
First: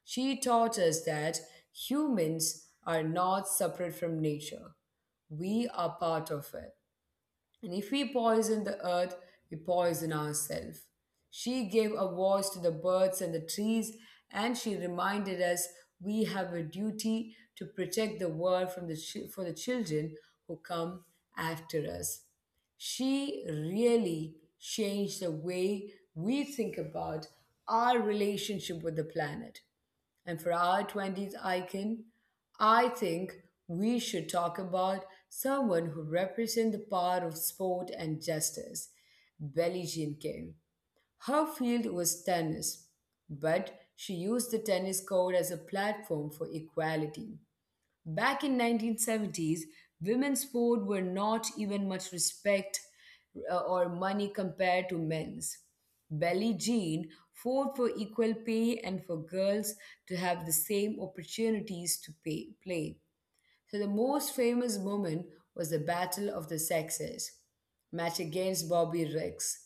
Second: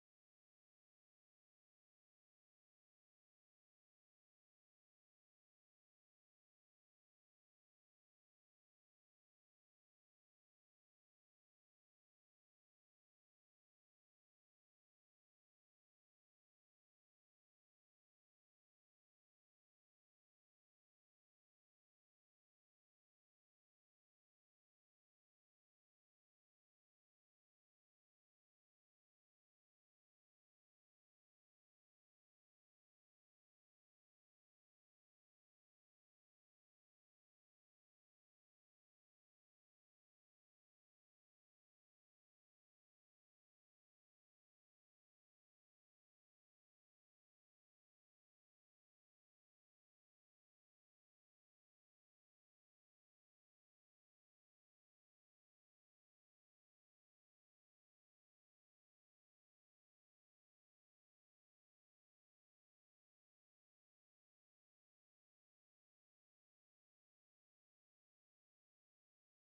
S1: She taught us that humans are not separate from nature, we are part of it. And if we poison the earth, we poison ourselves. She gave a voice to the birds and the trees, and she reminded us we have a duty to protect the world from the for the children who come after us. She really changed the way we think about our relationship with the planet. And for our 20s icon, I think we should talk about someone who represents the power of sport and justice, Belgian King. Her field was tennis, but she used the tennis court as a platform for equality. Back in 1970s, women's sport were not even much respect or money compared to men's. Billie Jean fought for equal pay and for girls to have the same opportunities to pay, play. So the most famous moment was the Battle of the Sexes match against Bobby Riggs,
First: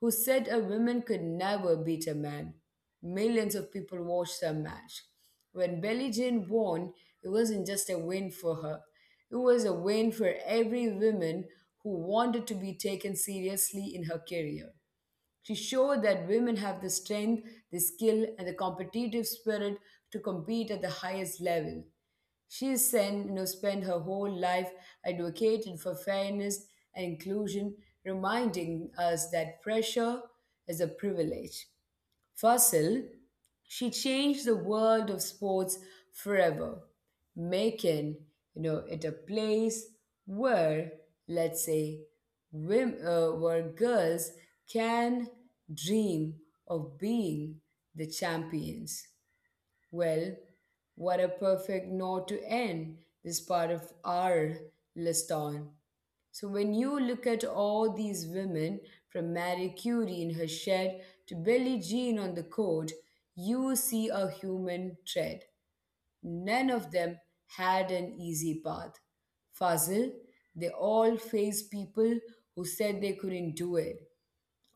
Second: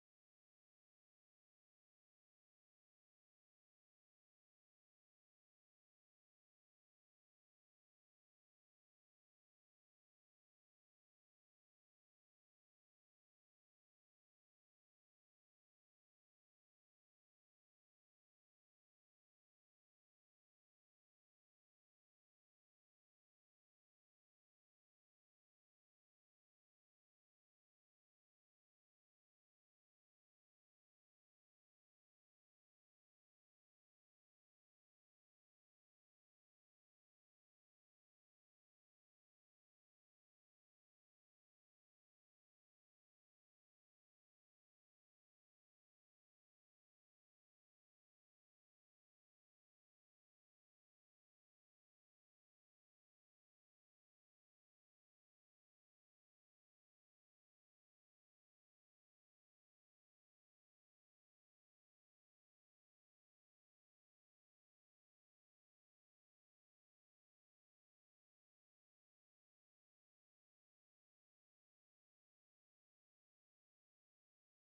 S1: who said a woman could never beat a man. Millions of people watched the match. When Billie Jean won, it wasn't just a win for her. It was a win for every woman who wanted to be taken seriously in her career. She showed that women have the strength, the skill, and the competitive spirit to compete at the highest level. She spent, you know, spent her whole life advocating for fairness and inclusion, reminding us that pressure is a privilege. Fossil, she changed the world of sports forever, making it a place where, let's say, where girls can dream of being the champions. Well, what a perfect note to end this part of our list on. So, when you look at all these women, from Marie Curie in her shed to Billie Jean on the court, you see a human thread. None of them had an easy path. Fazil, they all faced people who said they couldn't do it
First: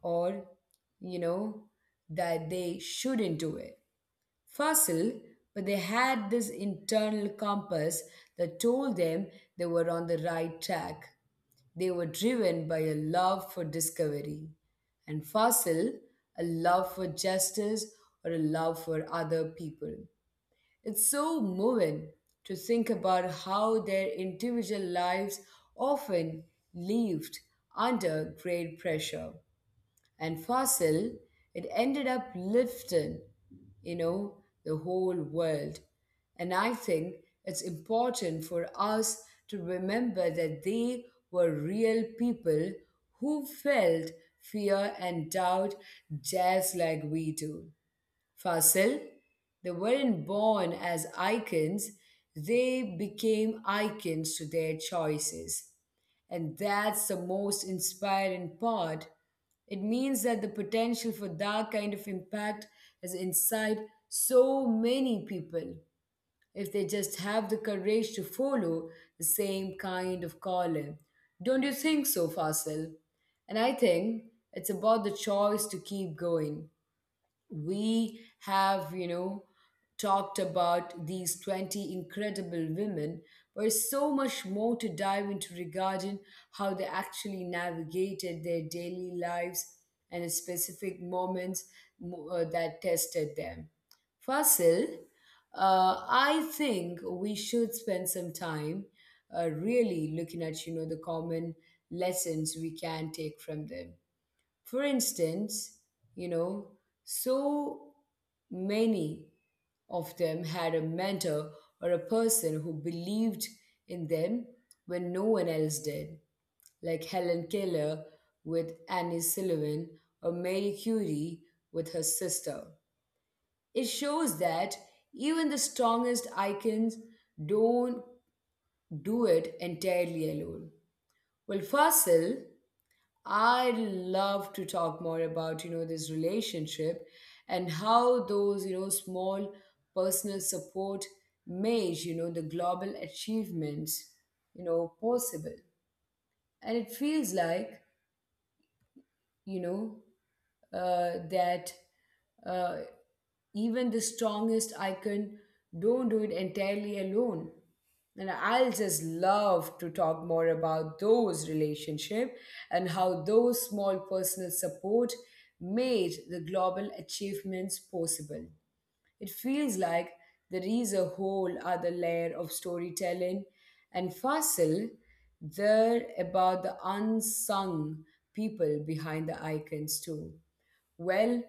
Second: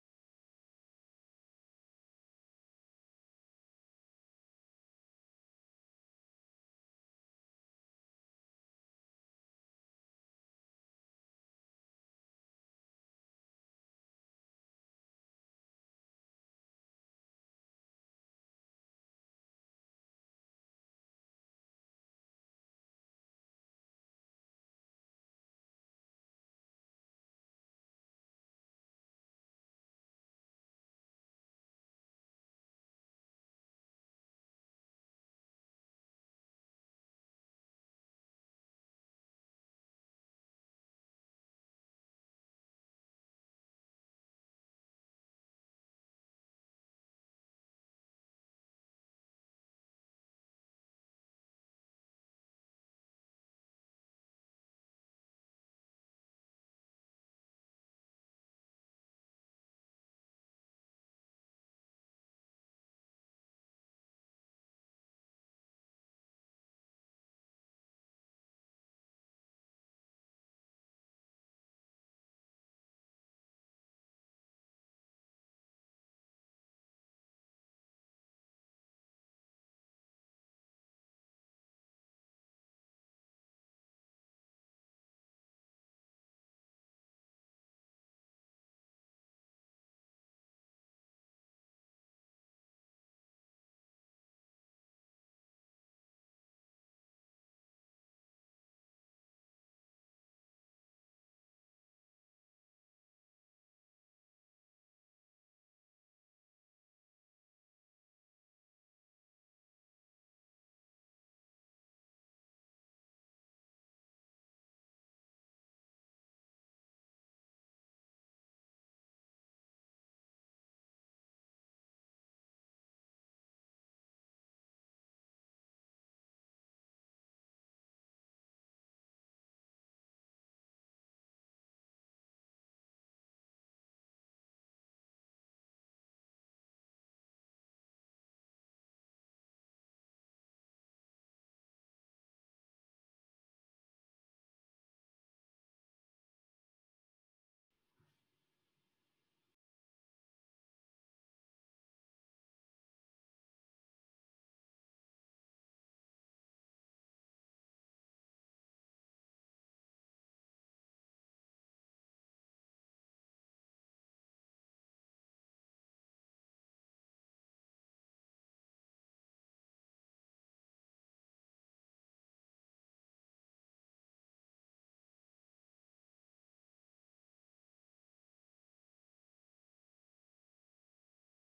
S1: or, you know, that they shouldn't do it fossil, but they had this internal compass that told them they were on the right track. They were driven by a love for discovery. And fossil, a love for justice or a love for other people. It's so moving to think about how their individual lives often lived under great pressure and fossil, it ended up lifting, you know, the whole world. And I think it's important for us to remember that they were real people who felt fear and doubt just like we do. Fasil, they weren't born as icons, they became icons to their choices. And that's the most inspiring part. It means that the potential for that kind of impact is inside so many people if they just have the courage to follow the same kind of calling. Don't you think so, Fasil? And I think it's about the choice to keep going we have, talked about these 20 incredible women. There's so much more to dive into regarding how they actually navigated their daily lives and the specific moments that tested them. Fasil, I think we should spend some time really looking at, the common lessons we can take from them for instance, you know, so many of them had a mentor or a person who believed in them when no one else did, like Helen Keller with Annie Sullivan or Marie Curie with her sister. It shows that even the strongest icons don't do it entirely alone. Well, Fasil, I love to talk more about, this relationship and how those, small personal support made, the global achievements, possible. And it feels like you know, that uh, even the strongest icon don't do it entirely alone. And I'll just love to talk more about those relationship and how those small personal support made the global achievements possible. It feels like there is a whole other layer of storytelling and Fasil there about the unsung people behind the icons too. Well,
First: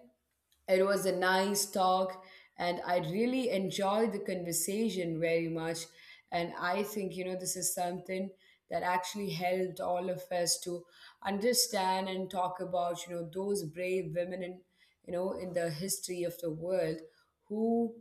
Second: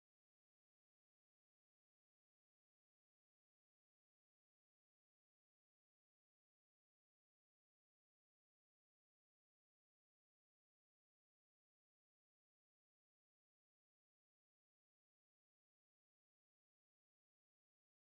S1: it was a nice talk, and I really enjoyed the conversation very much. And I think, this is something that actually helped all of us to understand and talk about, those brave women in, in the history of the world who,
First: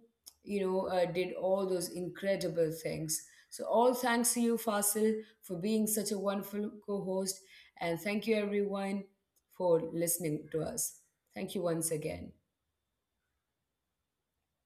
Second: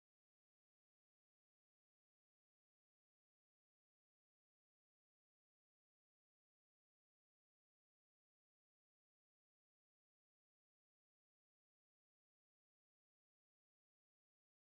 S1: did all those incredible things. So, all thanks to you, Fasil, for being such a wonderful co host. And thank you, everyone, for listening to us. Thank you once again.